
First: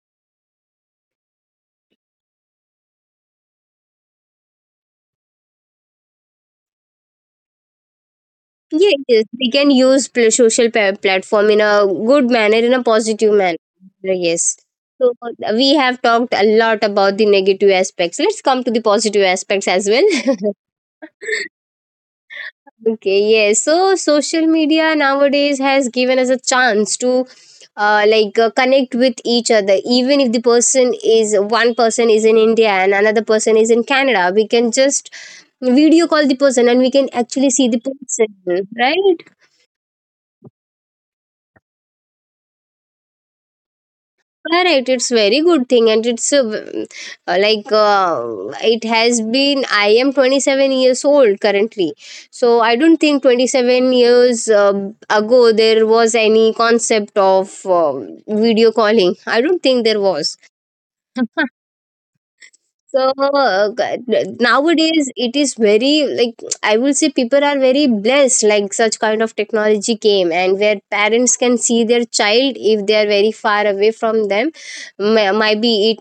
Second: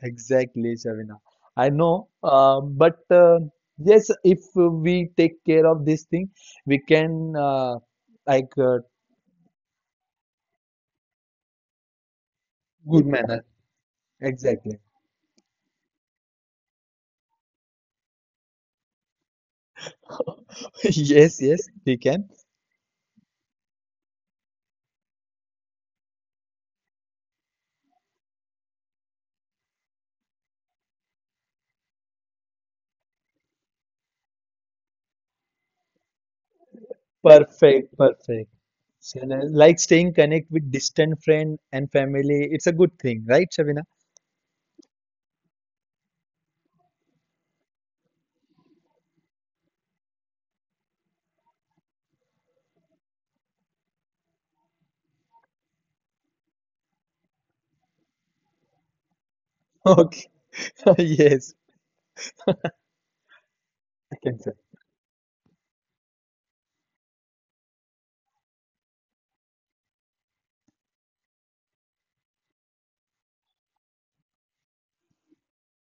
exactly, Shavina. I know, but yes, if we take care of this thing, we can like uh, Yes, yes, we can use social platform in a good manner, in a good positive manner. manner. Yes. Exactly. So we have talked a lot about the negative aspects. Let's come to the positive aspects as well. Yes, yes, we can. Okay, yes. So social media nowadays has given us a chance to like connect with each other. Even if the person is one person is in India and another person is in Canada, we can just video call the person and we can actually see the Perfect, person, perfect. right? So, like staying connect with distant friend and family, it's a good thing, right, Shavina? Correct, it's very good thing, and like, it has been. I am 27 years old currently, so I don't think 27 years ago there was any concept of video calling. I don't think there Okay. was. Yes, So I can say. nowadays it is very, like, I will say, people are very blessed, like such kind of technology came, and where parents can see their child if they are very far away from them. Maybe it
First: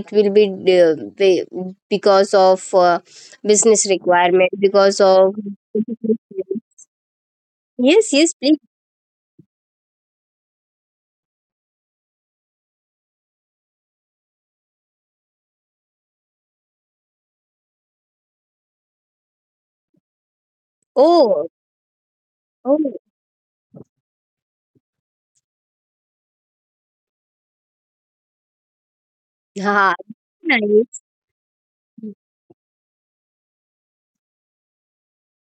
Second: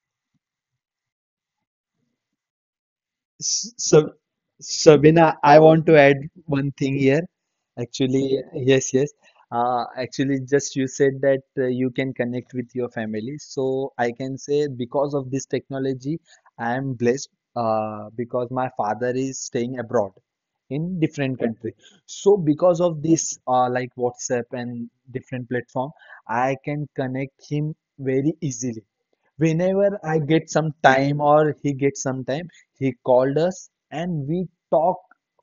will be uh, be- because of business So, requirement, because of Sabina, I want to add one thing here. yes, yes, Actually, please. yes, yes. Actually, just you said that you can connect with your family. So I can say because of this technology, I am blessed because my father is staying abroad in different Oh, country. So oh. because of this, like WhatsApp and different platform, I can connect him very easily. Ha, Whenever I get some nice, time or he gets some time, he called us and we talk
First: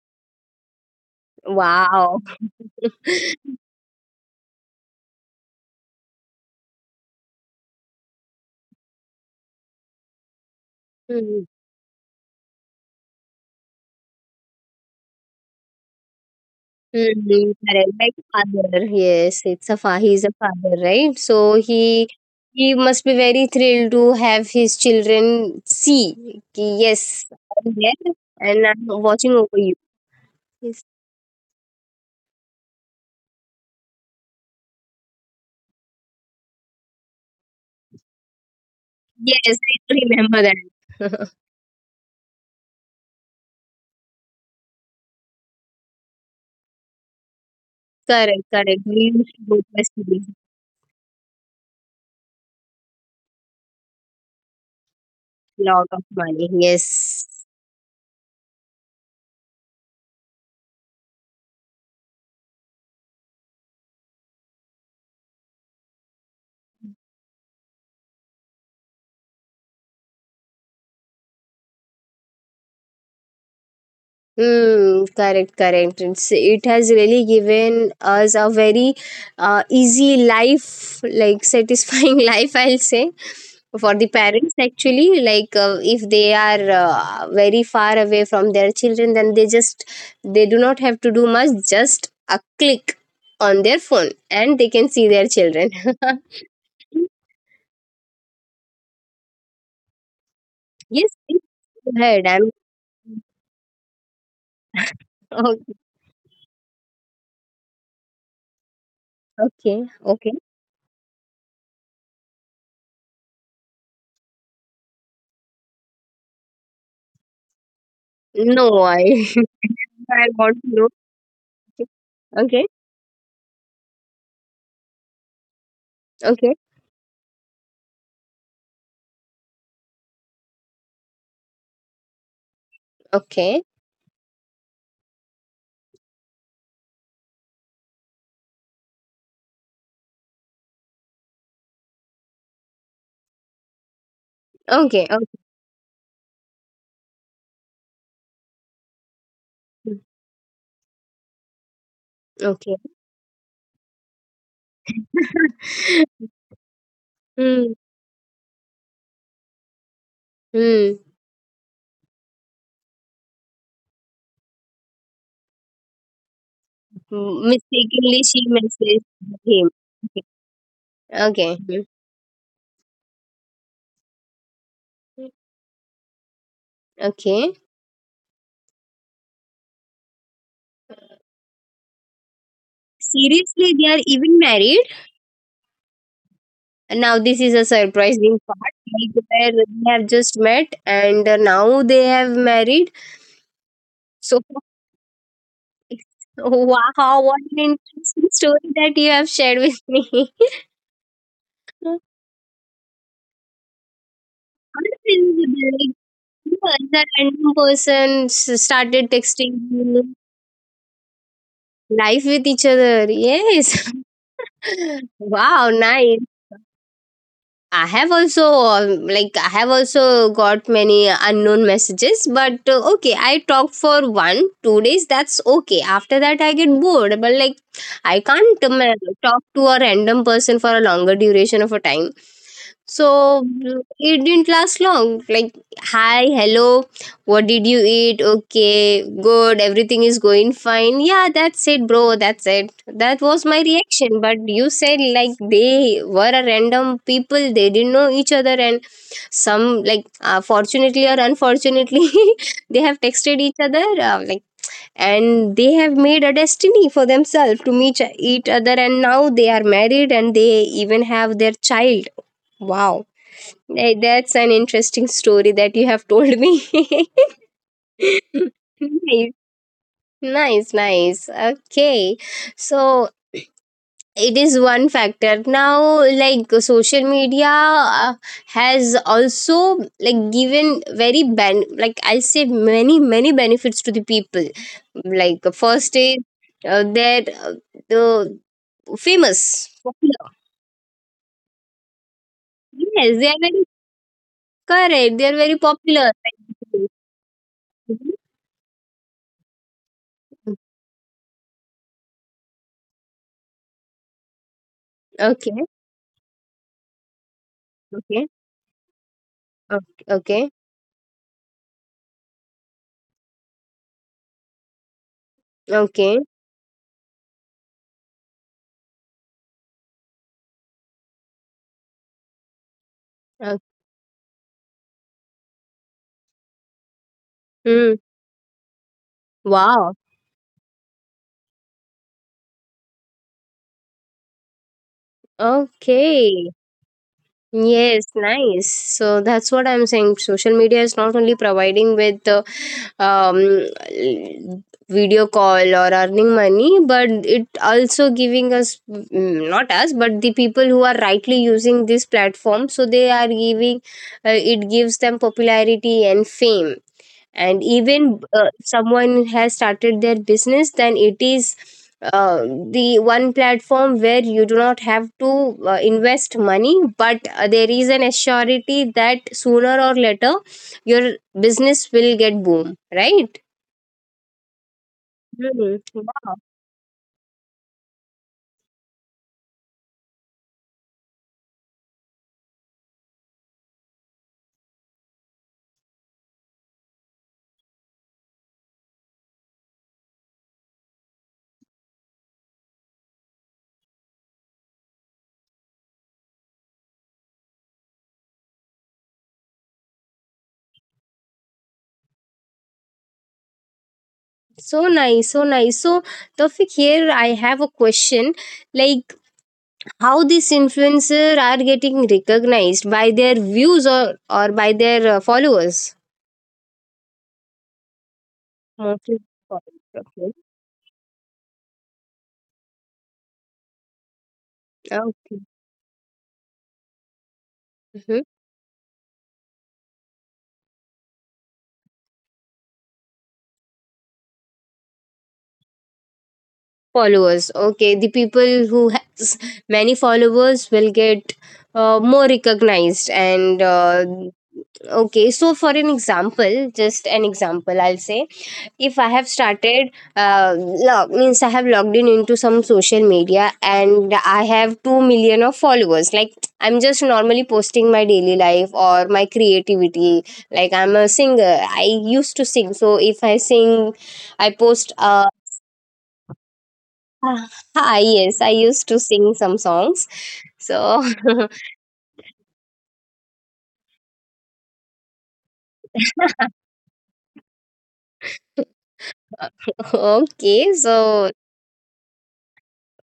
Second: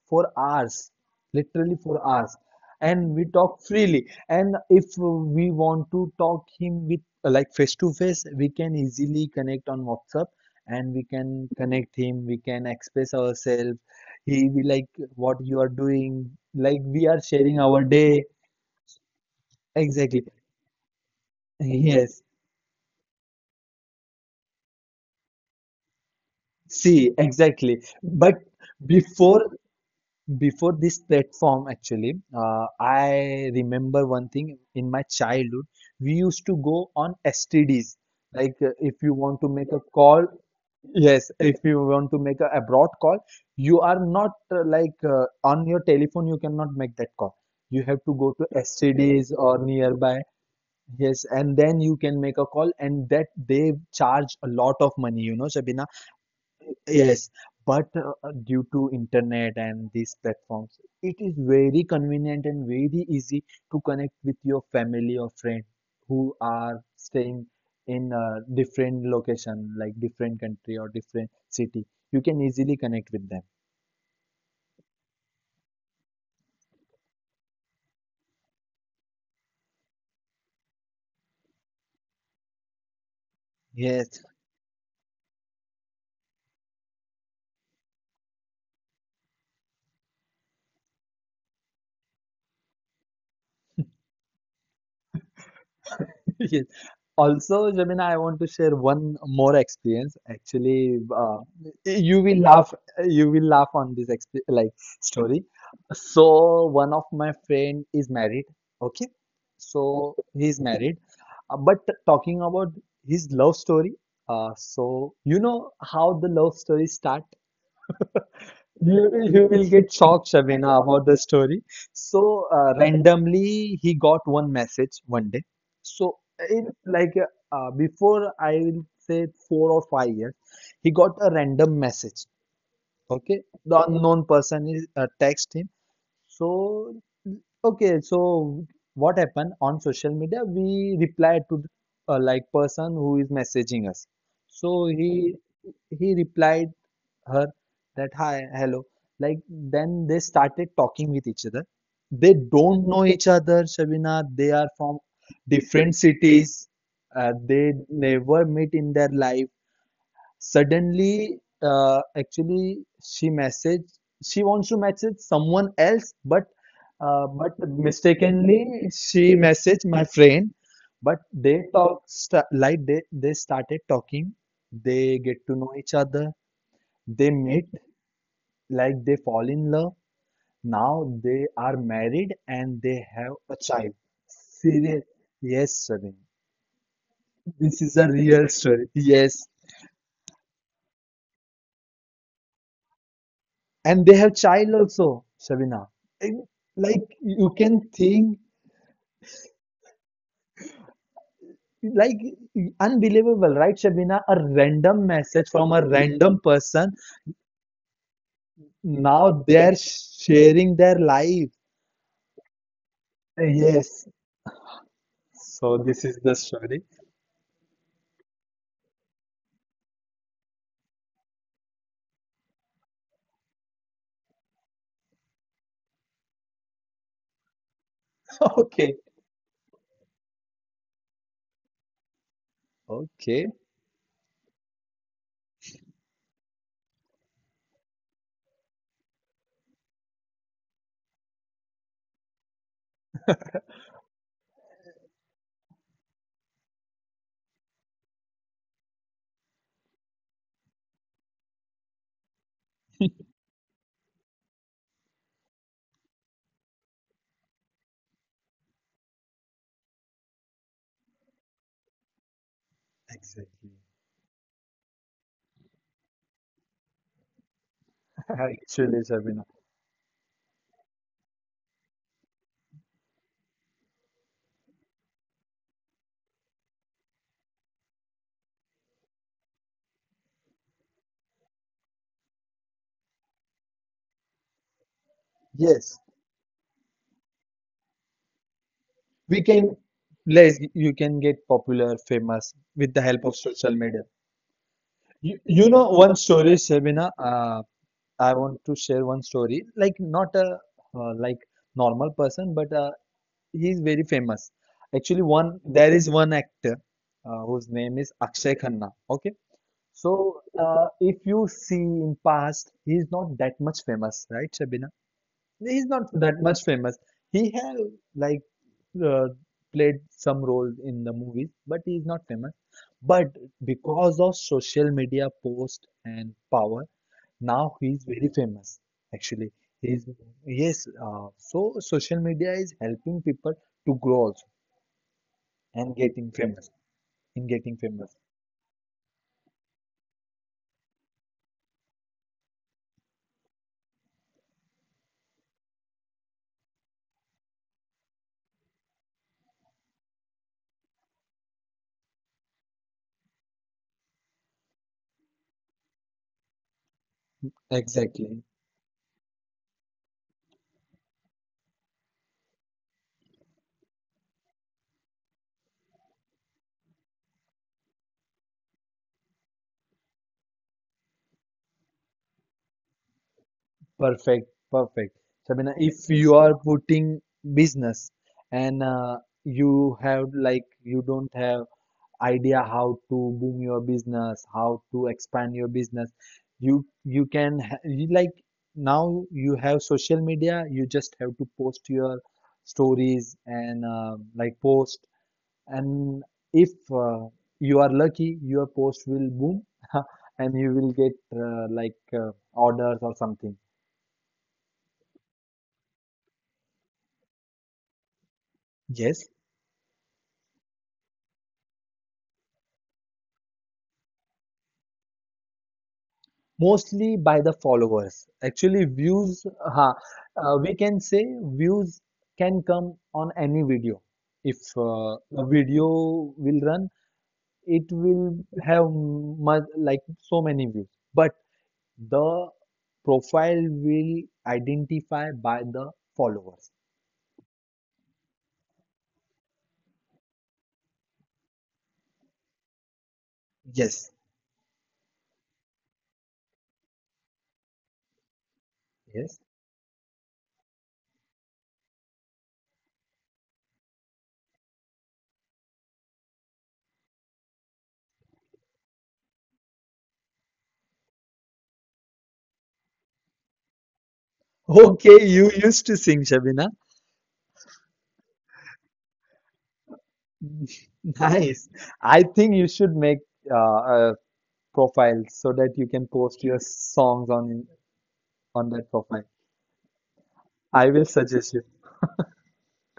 for hours, literally for wow. hours. And we talk freely. And if we want to talk him with like face to face, we can easily connect on WhatsApp and we can connect him, we can express ourselves. He will like what you are doing, like we are Mm, sharing our correct, like day. father. Yes, it's a he's Exactly. a father, right? So Yes. he must be very thrilled to have his children see. कि Yes, See, I'm exactly. there But and I'm watching before over you. Before Yes, this platform, actually, I remember one thing in my childhood. We used to go on STDs. Like if you want to yes, make a I call, remember that. yes, if you want to make a abroad call, you are not on your telephone, you cannot make that call. You have to go Correct, to correct. We STDs used to or go nearby. to Yes, and then you can make a call, and that they charge a lot of money, you know, a Sabina. lot of money. Yes. Yes, but due to internet and these platforms, it is very convenient and very easy to connect with your family or friend who are staying in a different location, like different country or different city. You can easily connect with them. Mm, correct, correct. It has really given us a very easy life, like satisfying life, I'll say, for the Yes, parents actually. Like if they are very far away from their children, then they do not have to do much. Just a click on their phone, and they can see their children. Yes. Also, Jamina, I want to share one more experience. Actually, Yes, please, go you ahead. will I'm laugh. You will laugh on this exp like story. okay. So, one of my friend is married. Okay, Okay. so Okay. he's married. But talking about his love story, so you know how the love story start. No, You, I will- you will get shocked, I want Shabina, to know. about the story. So, Okay. Randomly, he got one message one day. So, Okay. in like before, I will say 4 or 5 years, he got a random message. Okay, Okay. the unknown person is text him. So, okay, so what happened on social media? We replied to the person who is messaging us. So Okay. Okay. he replied her that hi, hello, like then they started talking with each other. They Okay. don't know each other, Shabina. They are from different cities. They Mm. never meet in their life. Mm. Suddenly, actually, she messaged. She wants to message someone else, but but Mistakenly, she mistakenly messaged she him. messaged my Okay. friend. But Okay. they started talking. They Mhm. get to know each other. They Okay. meet, they fall in love. Now they are married and they have a Seriously, they child. are even married. Serious, yes, Shabina. Now this is a This is a surprising real part. story. Like Yes, where they have just met and now they have married. and they have So child also, Shabina. And, like wow, what you an can interesting think, story that you have shared with me. like unbelievable, right, Shabina? A random message from a Unbelievable. random Yeah, person, the random person started now texting they're you sharing their life. live with each other. Yes. Yes, Wow, so this is nice. the story. I have also like, I have also got many unknown messages, but okay, I talk for one two days. That's okay. After that, I get bored. But like, I can't Okay, talk to a random person for a longer duration of a time. So okay, it didn't last long. Like, hi, hello, what did you eat? Okay, good, everything is going fine. Yeah, that's it, bro, that's it. That was my reaction. But you said, like, they were a random people, they didn't know each other, and some, like, fortunately or unfortunately, they have texted each other, and they have made a destiny for themselves to meet each other, and now they are married and they even have their child. Wow. exactly. That's an interesting story that you have told me. Actually, Nice, Shabina, nice. Okay. So it is one factor. Now, like, social media has also, like, given very ben like I'll say many benefits to the people. Like, first yes, is that the we famous can popular. You can get popular, famous with the Yes, they help are of very social media. correct. They are You, very you know popular. one story, Shabina. I want to share one story. Like, not a uh, like normal person, but he is very famous. Actually, Okay. one there is one actor whose name is Okay. Akshay Khanna. Okay, Okay, so okay, if you see in past, he is not that much famous, right, Shabina? He's not okay. that much famous. He have, like uh, played some role in the movies, but he is not famous. But Uh, because of social media post and power, now mm, he is very famous. Actually, wow. he is, yes. So social media is helping people to grow also and getting Okay. famous. In getting Yes, famous, nice. So that's what I'm saying. Social media is not only providing with um, video call or earning money, but it also giving us not us, but the people who are rightly using this platform. So they are giving it gives them popularity and fame, and even, exactly. if someone has started their business, then it is uh, the one platform where you do not have to invest money, but there is an assurity that sooner or later your business will get boom, right? Perfect, perfect. Hmm. Sabina, if Wow. you are putting business, and you don't have idea how to boom your business, how to expand your business, you can ha- you like now you have social media. You just have to post your stories, and post, and if you are lucky, your post will boom, and you will get orders or something. So nice, so nice. So, Tofik, here I have a question, like Yes. how these influencers are getting recognized by their views, or by their followers. Mostly by the followers, actually. Mostly Views followers. Okay. We can say views can come on any video. If Okay. a video will run, it Hmm. will have much like so many views, but the profile will identify by the followers. Followers. Okay. The people who has many followers will get more recognized. And Yes, okay. So, for an example, just an example, I'll say if I have yes. started log means I have logged in into some social media and I have 2 million of followers, like I'm just normally posting my daily life or my creativity, like I'm a singer, I used to sing, so if I sing, I post Okay, you used to sing, Shabina. ah, yes, I used to sing some songs, so Nice. I think you should make uh, uh, profile so that you can post your songs on that profile. okay, I will so suggest you.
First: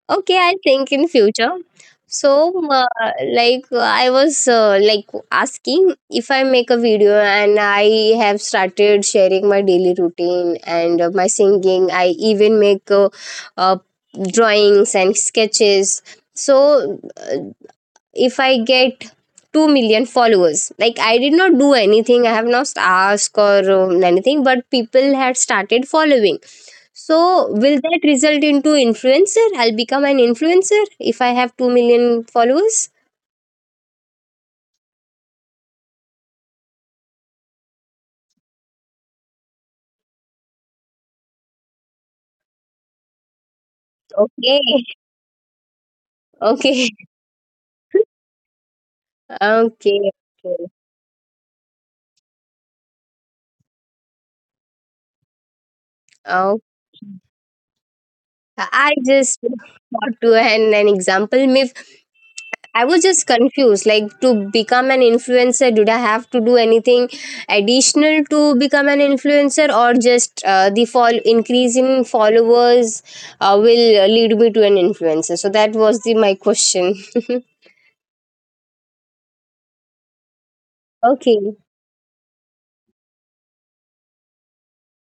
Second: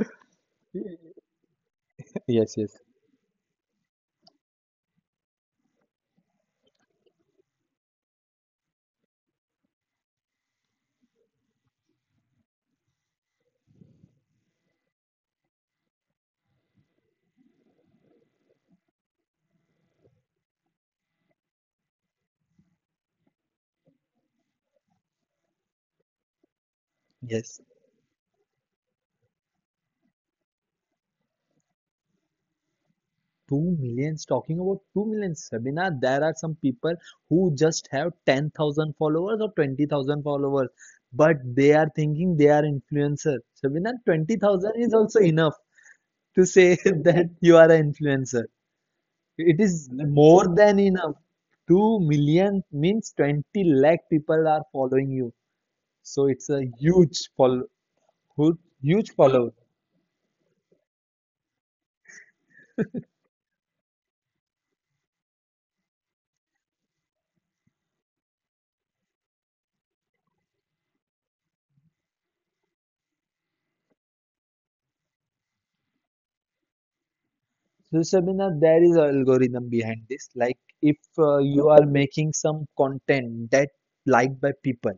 okay, I think in future. Yes, So, yes, uh, I was asking if I make a video and I have started sharing my daily routine and my singing. I even make uh, drawings and sketches. So, if I get 2 million followers, like I did not do anything. I have not asked or anything, but people had started following, so yes. will that result into influencer? I'll become an influencer if I have 2 million followers. Two millions. Talking about two millions, Sabina. There are some people who just have 10,000 followers or 20,000 followers, but they are thinking they are influencer. Sabina, twenty Okay. thousand is also enough to say Okay. that you are an influencer. It is Okay. more Okay. than enough. 2 million means 20 lakh people are following you. So it's Oh, a huge follow, I huge just follow. thought to an example. If I was just confused, like, to become an influencer, did I have to do anything additional to become an influencer, or just the fall increase in followers will lead me to an influencer? So that was the my question. So, Shabina, there is an algorithm behind this. Like, if Okay. you are making some content that liked by people.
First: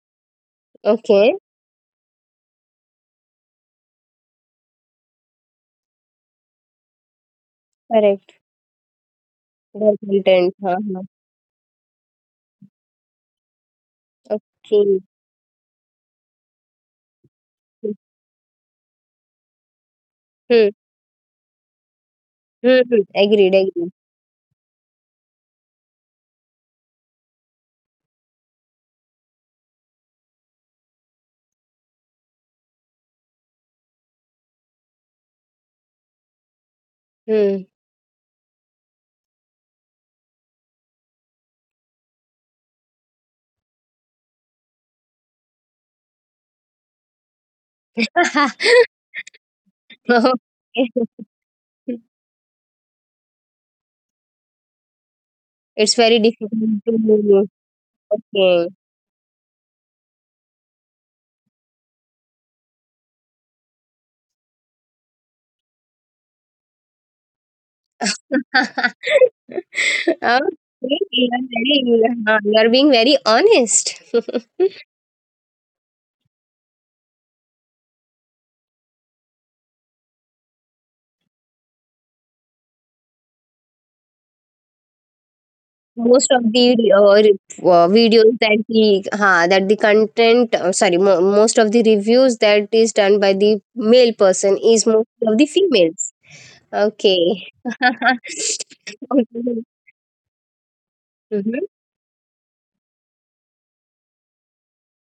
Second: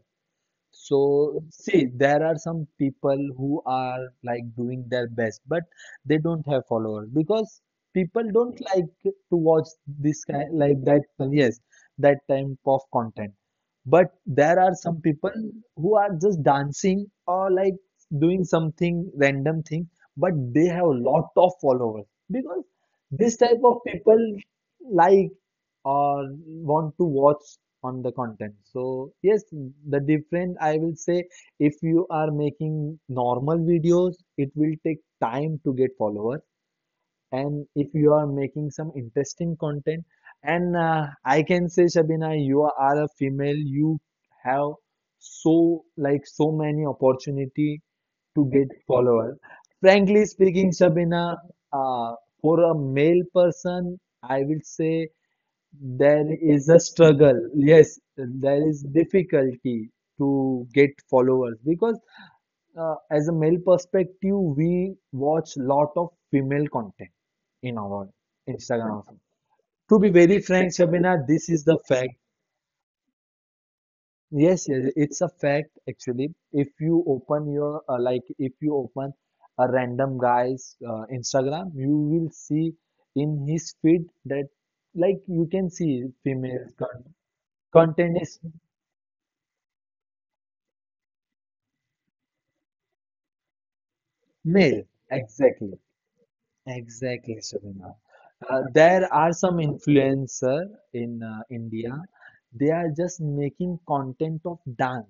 Okay. So, see, there are some people who are like doing their best, but they don't have followers because people Correct. don't like to watch Their this content. kind, Huh, like that, huh. yes, that type of content. But there are some Okay. people who are just dancing or like Hmm. doing something random thing, but they Hmm. have a lot of followers because Hmm. Agreed. this type Agreed. of people like or want to watch on the content. So yes, the different I will say, if you are making normal videos, it will take time to get followers. Hmm. And if you are making some interesting content, and I can say, Shabina, you are a female, you have so many opportunity to get followers. Frankly speaking, Okay. Shabina, uh, for a male person, I will say It's very there difficult is a struggle. to Yes, okay. there is difficulty to get followers because, as a male perspective, we watch lot of female content in our Instagram also. Okay. To be very frank, Shabina, You are this is the very, fact. You are being very honest. Yes, yes, it's a fact actually. If you open your like, if you open a random guy's Instagram, you will see in his feed that, like, you can see Most of female the content videos is. that the ha that the content sorry, most of the reviews that is done by the male person is Male, mostly of the exactly, females. exactly, Okay. Shabina. There are some Okay. influencer in Mhm. India. They are just making content of dance.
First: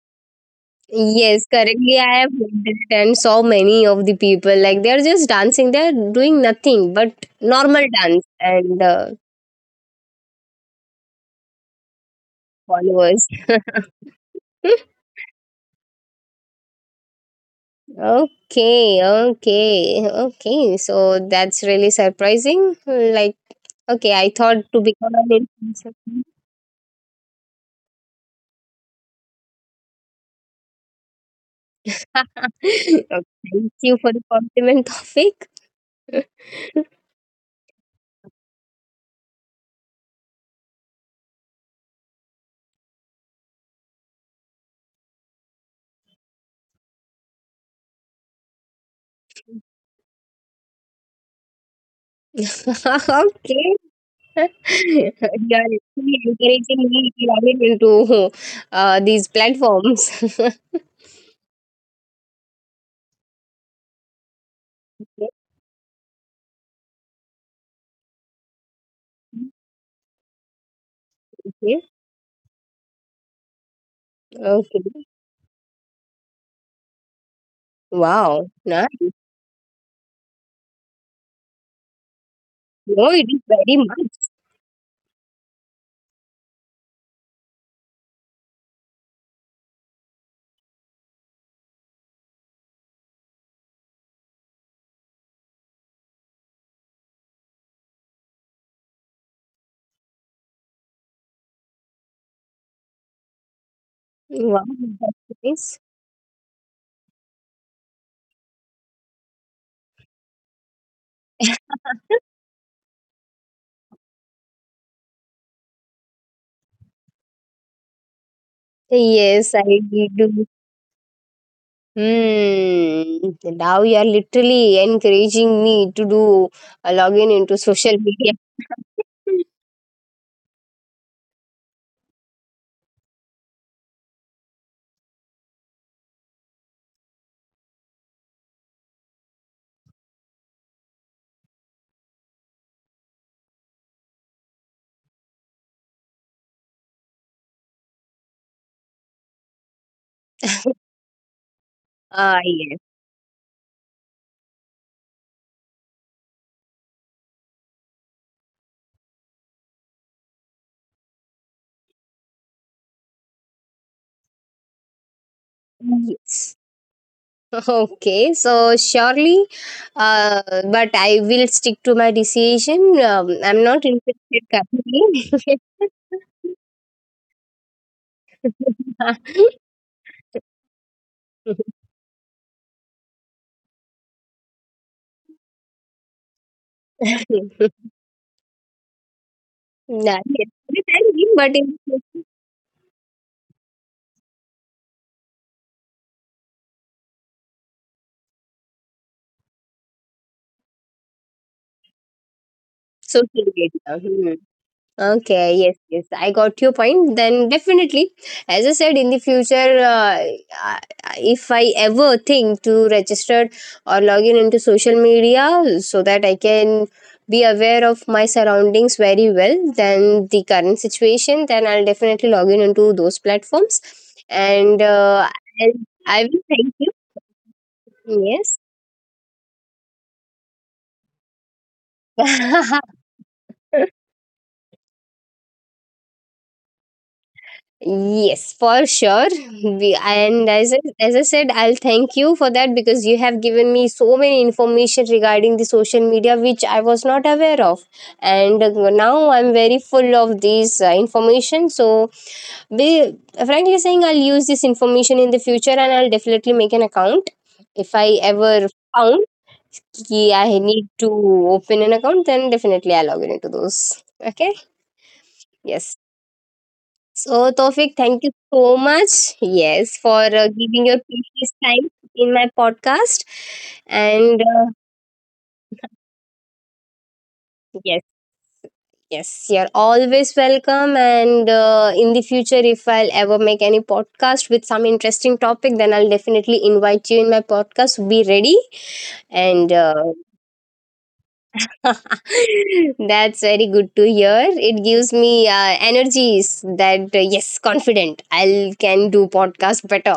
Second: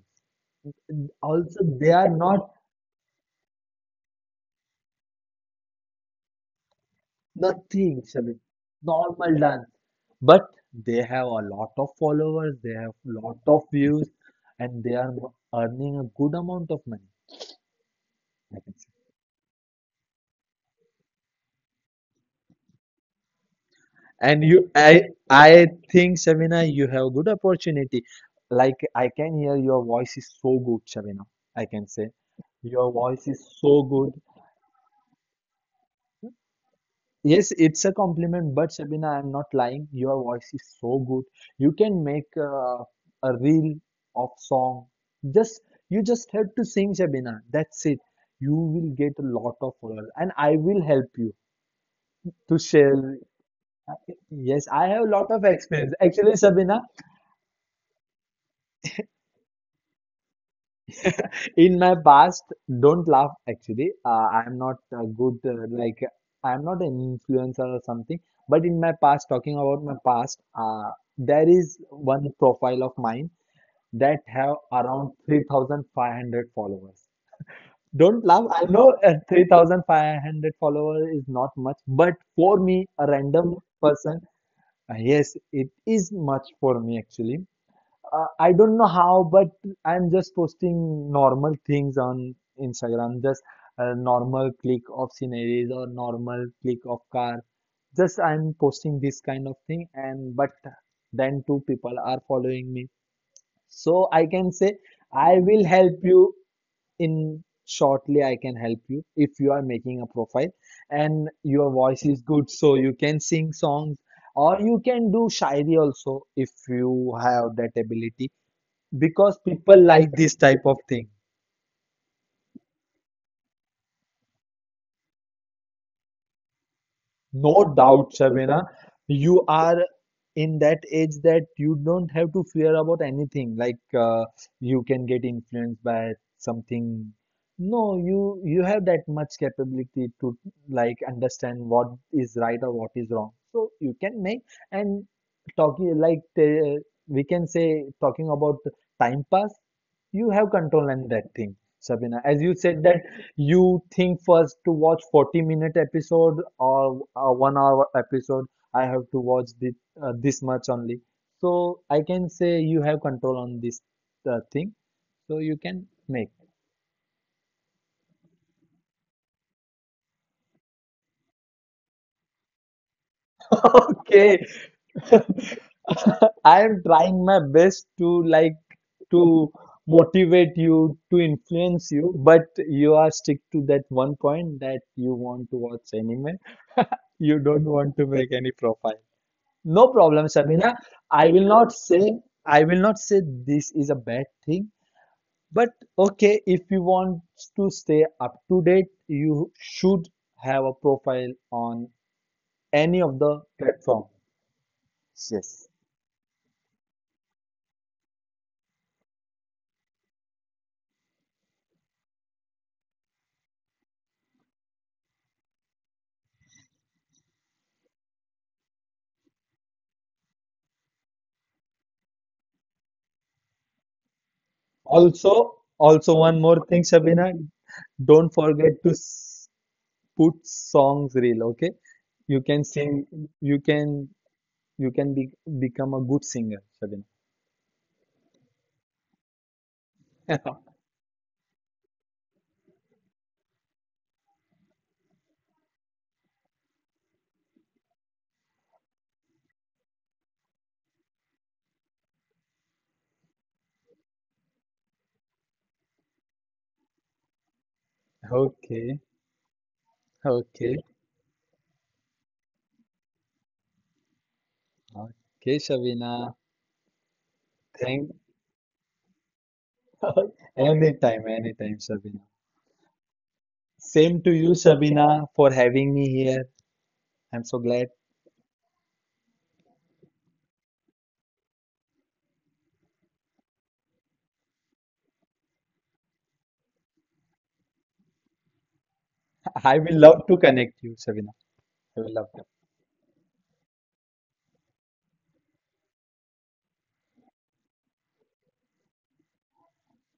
And Yes, also, they currently are I have not witnessed and saw many of the people, like, they are just dancing. They are doing nothing but normal nothing, dance Shabina. and Normal dance, but they have a lot of followers. They have followers. lot of views, and they are earning a good amount of money. Okay, okay, okay. So that's really surprising. Like, okay, I And thought you, to I, become an I influencer. think, Shavina, you have good opportunity. Like, I can hear your voice is so good, Shavina. I can say your Okay, voice is thank so you for good. the compliment topic. Yes, it's a compliment, but Shabina, I'm not lying. Your voice is so good. You can make a reel of song. Just you just have to sing, Shabina. That's it. You will get a lot of followers, and I will help you to share. Okay, Yes, I you have a lot are of really experience. Actually, encouraging Shabina, me to log in into these platforms. in my past, don't laugh. Actually, I'm not a good like I'm not an influencer or something. But in my past, talking about my past, there Okay. is one profile of mine that have Okay. around 3500 followers. Wow. Don't laugh. I Nice. know, 3500 followers is not much, but for me, No, it a is very random much. person, yes, it is much for me actually. I don't know how, but I'm just posting normal things on Instagram, just a normal click of sceneries or normal click of car. Just I'm posting this kind of thing, and but then two people are following me. So I Wow. can say That's I nice. will help you in shortly. I can help you if you are making a profile, and your voice is good, so you can sing songs or you can do shairi also if you have that ability because Yes, I people like this do. type of thing. Hmm. Now you are literally encouraging me to do a login No into social doubt, media. Shabina, you are in that age that you don't have to fear about anything, like, you can get influenced by something. No, you have that much capability to, like, understand what is right or what is wrong, so you can make. And talking, like, we can say, talking about time pass, you have control on that thing, Sabina, Ah, as you yes. said that. You think first to watch 40-minute episode or a 1 hour episode, I have to watch this much only. So I can say you have control on this thing. So you can make. Yes. Okay, so surely, uh, but I will stick to my decision. I'm not Okay. interested currently. I am trying my best to, like, to motivate you, to influence you, but you are stick to that one point that you want to watch anime. You don't want to make any profile. No Yeah, problem, yes. Samina. I will But not in say I will not say this is a bad thing, but okay, if you want to stay up to date, you should have a profile on any of the social platform. media. Okay, Yes. yes, yes, I got your point. Then definitely, as I said, in the future, I- if I ever think to register or log in into social media, so that I can be aware of my surroundings very well, then the current situation, then I'll definitely log in into those platforms. And Also, I I one will more thank thing, you. Sabina, don't Yes. forget to put songs reel, okay? You can sing, you can you can become a good singer, Sabina. Yes, for sure. And as as I said, I'll thank you for that because you have given me so many information regarding the social media which I was not aware of, and now I'm very full of these information. So, be, frankly saying, I'll use this information in the future, and I'll definitely make an account if I ever Okay, found ki I okay, need to open an account. Then definitely I'll log in into those. Okay. okay, Yes. Shabina. So, Tofik, Thank thank you so much. Yes, for giving your Anytime, precious anytime, time Sabina. in my podcast. Same to And you, Sabina, for having me here. I'm so glad. yes, yes, you're always welcome. And in the future, if I'll ever make any podcast with some interesting topic, then I'll definitely invite you in my podcast. Be ready. And I will love to connect you, Sabina. I will love to. that's very good to hear. It gives me energies that, yes, confident. I'll can do podcast better.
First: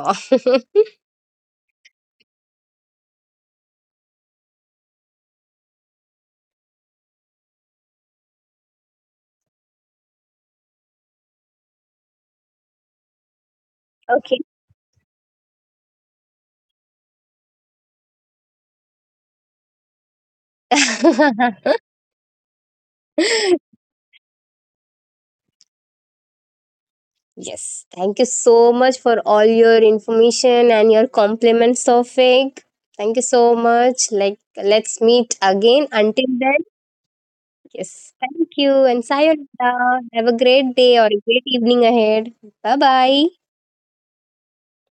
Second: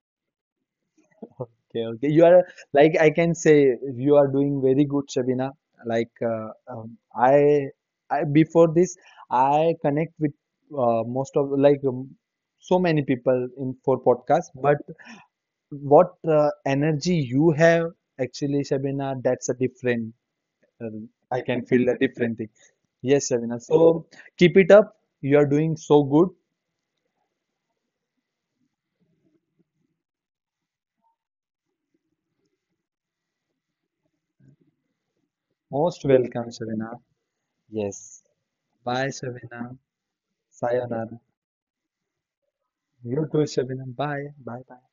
Okay, okay. You are, like, I can say you are doing very good, Sabina. Like, I before this, I connect with most of, so many people in for Okay. podcast, but what energy you have actually, Sabina, that's a different. I can feel the different thing. Yes, Savina. So keep it up. You are doing so good. Yes. Thank you so much for all your information and your compliments, Sofik. Thank you so much. Like, let's meet again. Most Until welcome, then, Savina. yes. Yes. Thank you and Bye, Savina. sayonara. Have a great day or Sayonara. a great evening ahead. Bye bye. You too, Savina. Bye. Bye. Bye.